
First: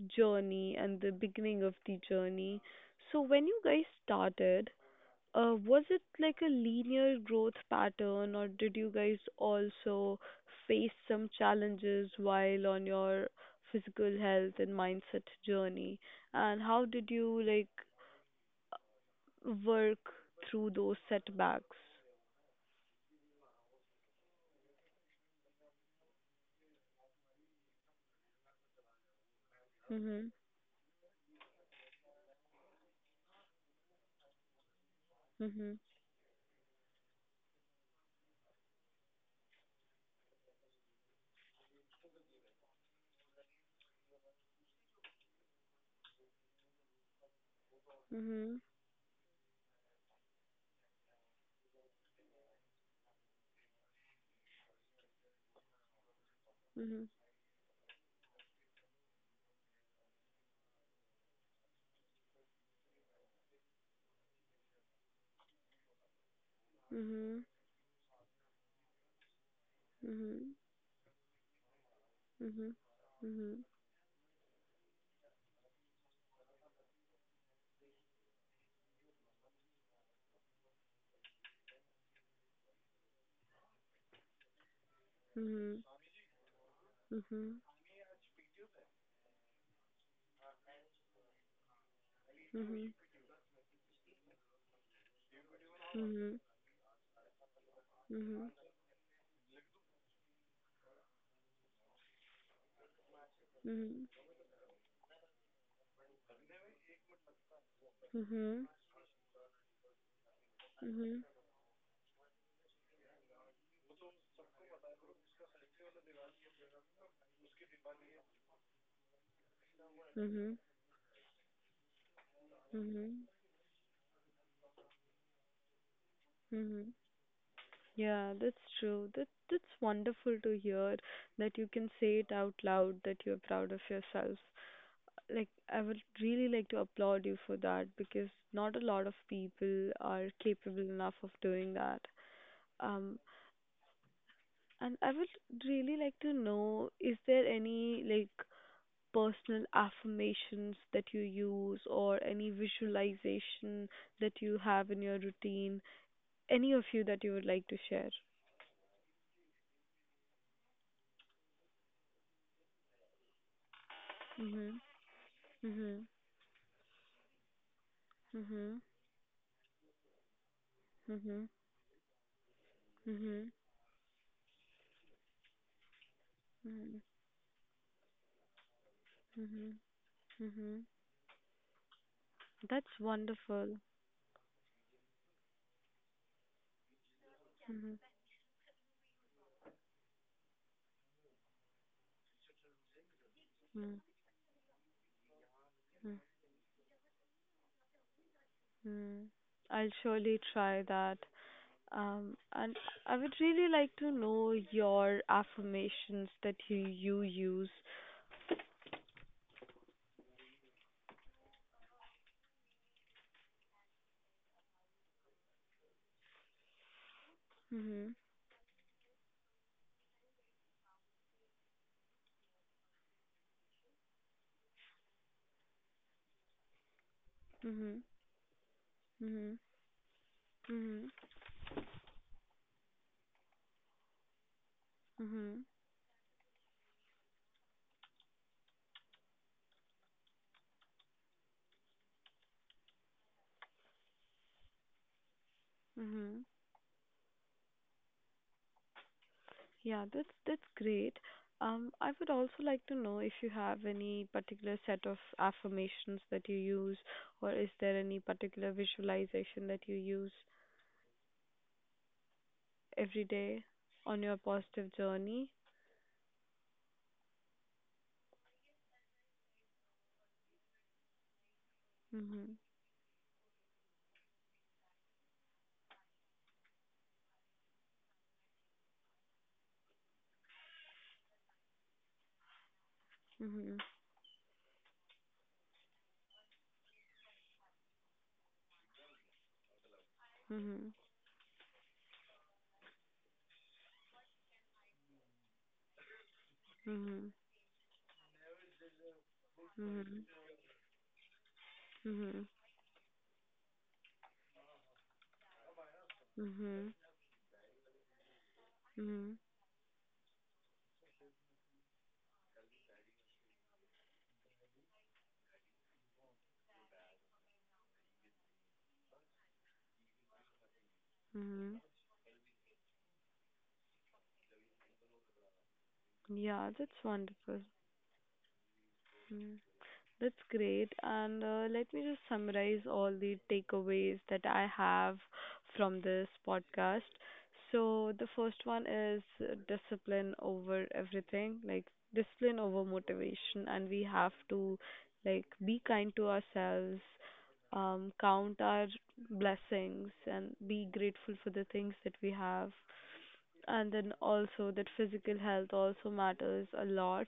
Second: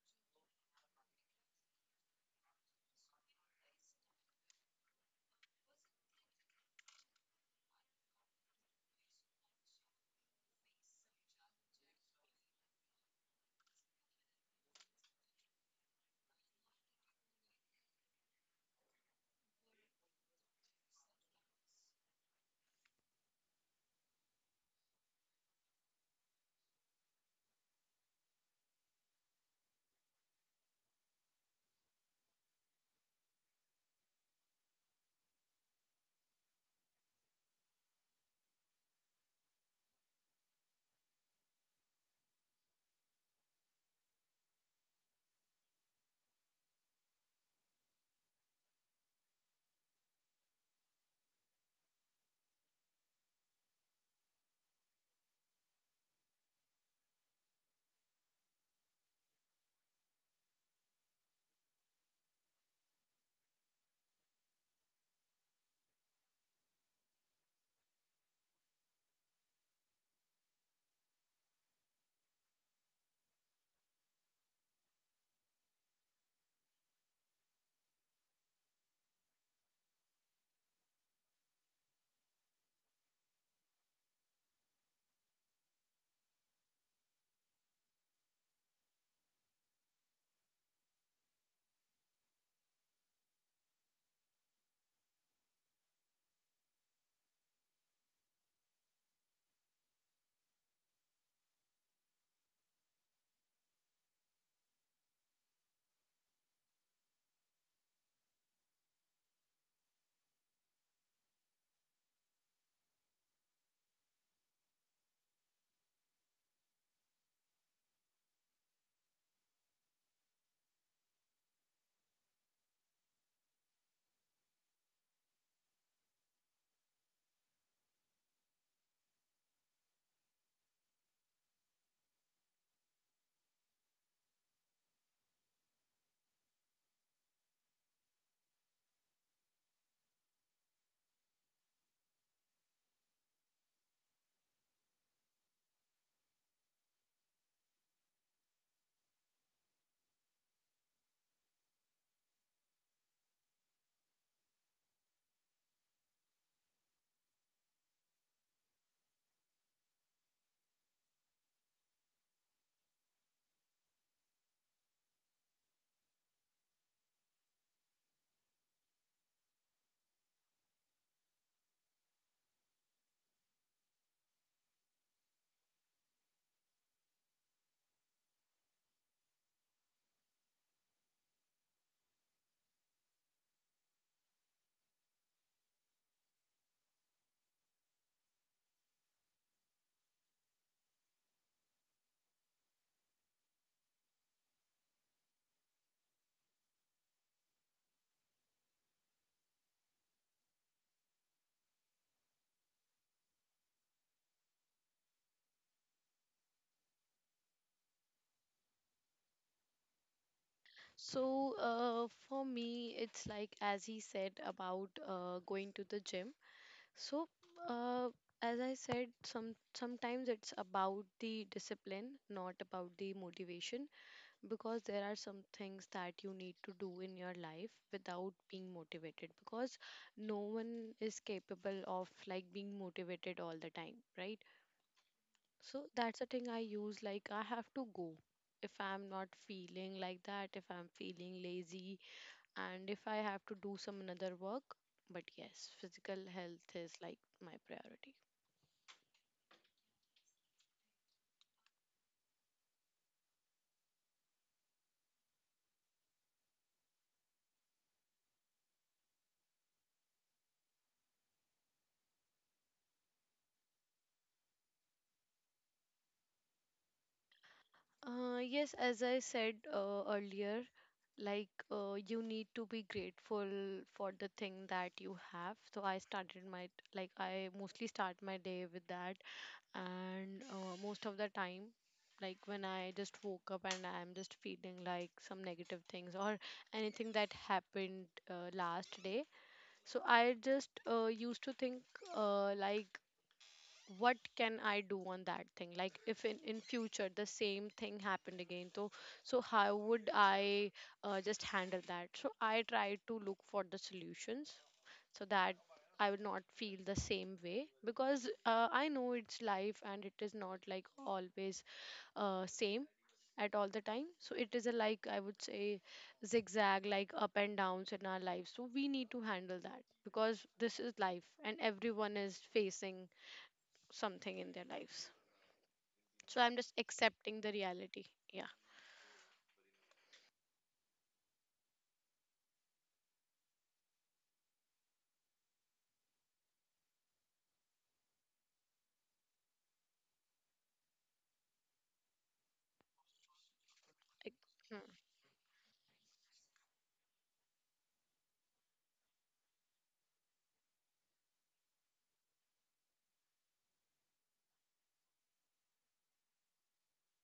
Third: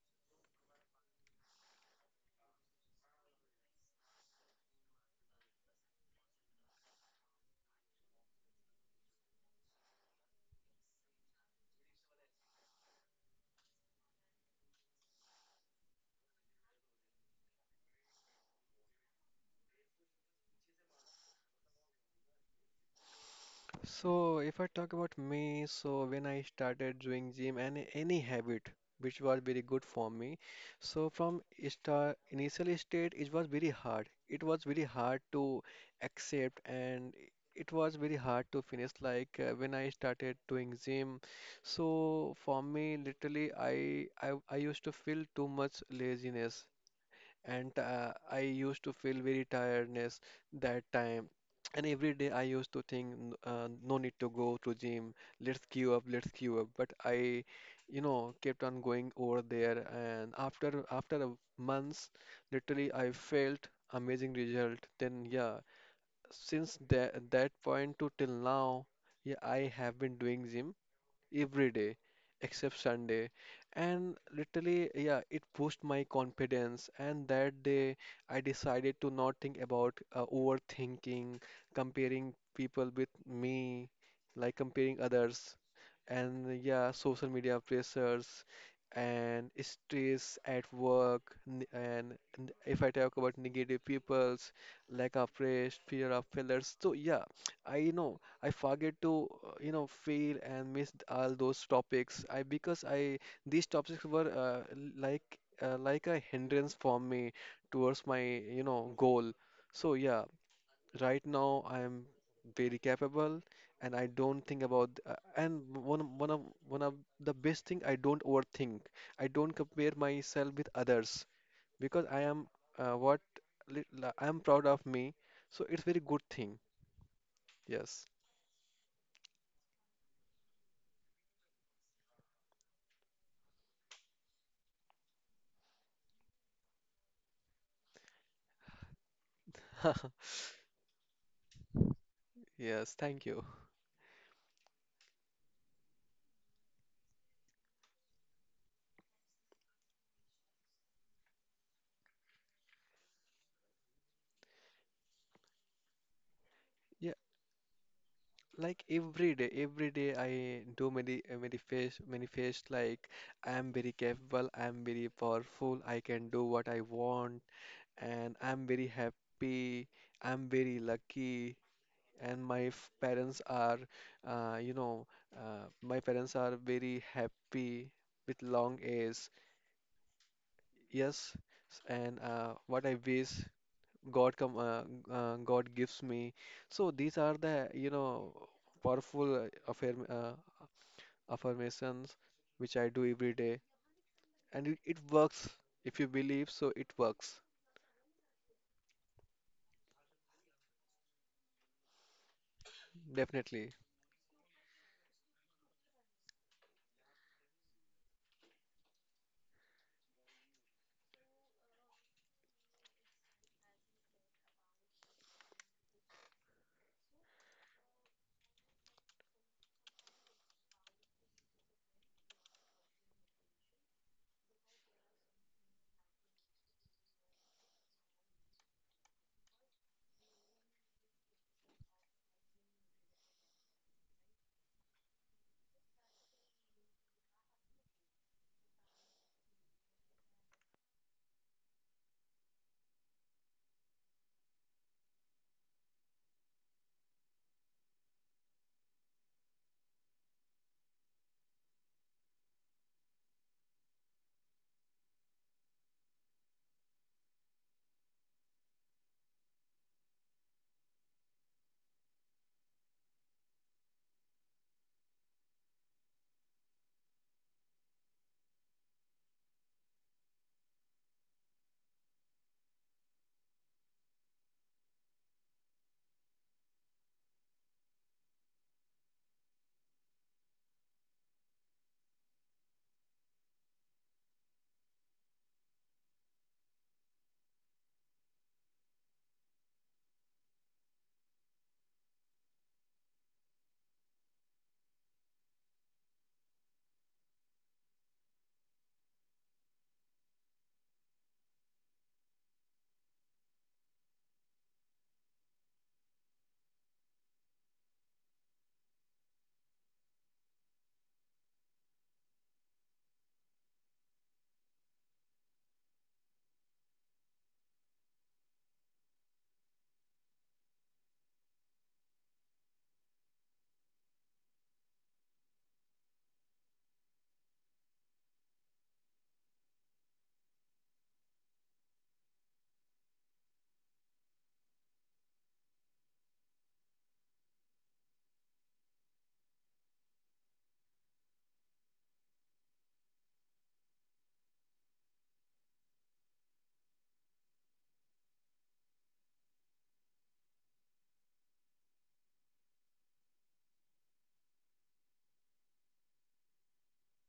A: journey and the beginning of the journey. So, when you guys started, was it like a linear growth pattern, or did you guys also face some challenges while on your physical health and mindset journey? And how did you like work through those setbacks?
B: So, if I talk about me, so when I started doing gym and any habit which was very good for
A: Mhm.
B: me, so from start initial state it was very hard. It was very hard to
A: Mhm.
B: accept and it was very hard to finish. Like when I started doing gym, so for me literally I used to feel too much laziness and I
A: Mhm.
B: used to feel very tiredness that time. And every day I used to think, " no need to go to gym. Let's queue up. Let's queue up. But
A: Mhm.
B: I, you know, kept on going over there. And after a months, literally I felt amazing result. Then yeah, since that
A: Mhm.
B: that point to till now, yeah, I have been doing gym every day
A: Mhm.
B: except Sunday.
A: Mhm.
B: And literally, yeah, it pushed my confidence. And that day, I decided to not think about overthinking, comparing people with me, like comparing others,
A: Mhm.
B: and yeah, social
A: Mhm.
B: media pressures. And stress at work, if
A: Mhm.
B: I talk about negative peoples, lack of rest, fear of failures. So yeah, I
A: Mhm.
B: know
A: Mhm.
B: I forget to, you know, fail and miss all those topics. I because I these
A: Mhm.
B: topics were like a hindrance for me towards my,
A: Mhm.
B: you know, goal. So yeah,
A: Mhm.
B: right now I am very capable, and I don't think about. And one of the best thing I don't overthink. I don't compare
A: Mhm.
B: myself with others because I am
A: Mhm.
B: uh, what
A: Mhm.
B: li- I am proud of me. So it's very good thing.
A: Mhm.
B: Yes.
A: Yeah, that's true. That's wonderful to hear that you can say it out loud that you're proud of yourself. Like I would really like to applaud you for that because not a lot of people are capable enough of doing that.
B: Yes,
A: Um,
B: thank you.
A: and I would really like to know, is there any like personal affirmations that you use, or any visualization that you have in your routine? Any of you
B: Yeah,
A: that you would like to share?
B: like every day I do many face like I am very capable, I
A: Mhm.
B: am very powerful, I
A: Mhm.
B: can do what I want, and I am
A: Mhm.
B: very happy, I am very
A: Mhm.
B: lucky, and parents
A: Mhm.
B: are, uh, you know, my parents are
A: Mhm.
B: very happy with long age.
A: Mhm. Mhm.
B: Yes, and what I
A: That's
B: wish
A: wonderful.
B: God God gives me. So these are the, you
A: Mhm.
B: know, powerful affirmations which I do every day,
A: Mhm.
B: and it works. If you
A: Mhm.
B: believe, so it works,
A: Mhm. I'll surely try that. And I would really
B: definitely.
A: like to know your affirmations that you use.
C: So, for me, it's like, as he said, about going to the gym. So,
A: Mhm.
C: uh, as I said, sometimes it's about the discipline, not about the motivation. Because there are some things that you need to do in your life
A: Mhm.
C: without being motivated,
A: Mhm.
C: because no one
A: Mhm.
C: is capable of like being motivated all the time, right?
A: Mhm.
C: So that's the thing I use, like I have to go if I'm not feeling like that, if I'm feeling lazy, and if I have to do some another work. But yes, physical
A: Mhm.
C: health is like my priority.
A: Yeah, that's great. I would also like to know if you have any particular set of affirmations that you use, or is there any particular visualization that you use every day on your positive journey?
C: Yes, as I said earlier, like you need
A: Mhm.
C: to be grateful for the thing that you have. So I started my, like, I mostly start my day with that, and most of the time, like when I just woke up
A: Mhm.
C: and I'm just feeling like some negative things or anything that happened last day. So I just
A: Mhm.
C: used to think like what can I do on that thing. Like if in future
A: Mhm.
C: the same thing happened again, so how would
A: Mhm.
C: I just handle that? So
A: Mhm.
C: I try to look for the solutions so that I would not feel
A: Mhm.
C: the same way, because I know
A: Mhm.
C: it's life and it is not like always same at all the time. So it is a, like, I would say, zigzag, like up and downs in our lives, so we need to handle that because this is life and
A: Mhm.
C: everyone is facing something in their lives. So I'm
A: Yeah,
C: just
A: that's
C: accepting the
A: wonderful.
C: reality. Yeah.
A: Mhm. That's great. And let me just summarize all the takeaways that I have from this podcast. So, the first one is, discipline over everything, like discipline over motivation. And we have
C: Like,
A: to
C: hmm,
A: like be kind to ourselves, count our blessings, and be grateful for the things that we have. And then also that physical health also matters a lot,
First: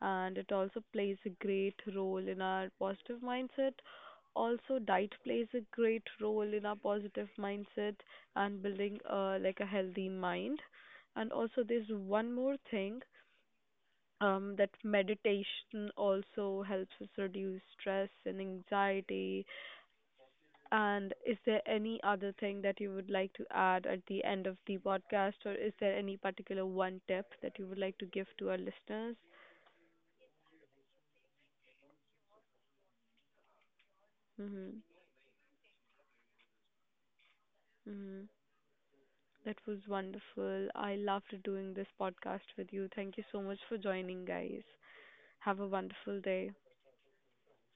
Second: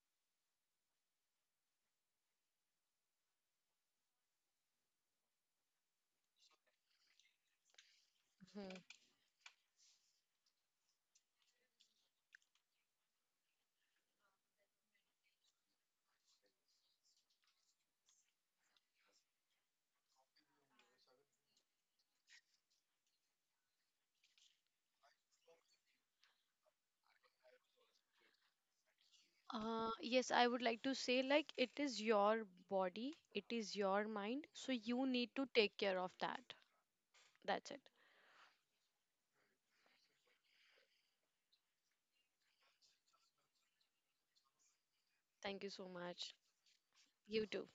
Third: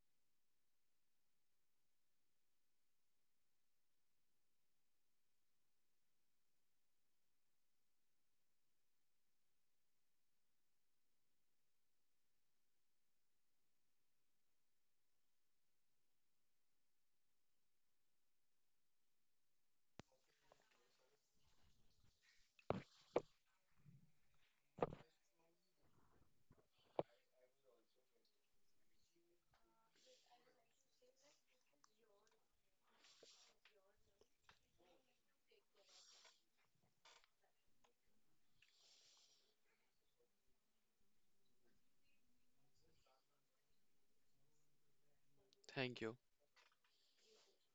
A: and it also plays a great role in our positive mindset. Also diet plays a great role in our positive mindset and
C: hmm.
A: building like a healthy mind. And also there's one more thing, that meditation also helps us reduce stress and anxiety. And is there any other thing that you would like to add at the end of the podcast, or is there any particular one tip that you would like to give to our listeners?
C: Yes, I would like to say like it is your body, it is your mind, so
A: Mm-hmm.
C: you need to take care of that. That's it.
A: Mm-hmm. That was wonderful. I loved doing this podcast with you. Thank you so much for joining, guys. Have
C: Thank
A: a
C: you so
B: Thank you.
A: wonderful
C: much.
A: day.
C: You too.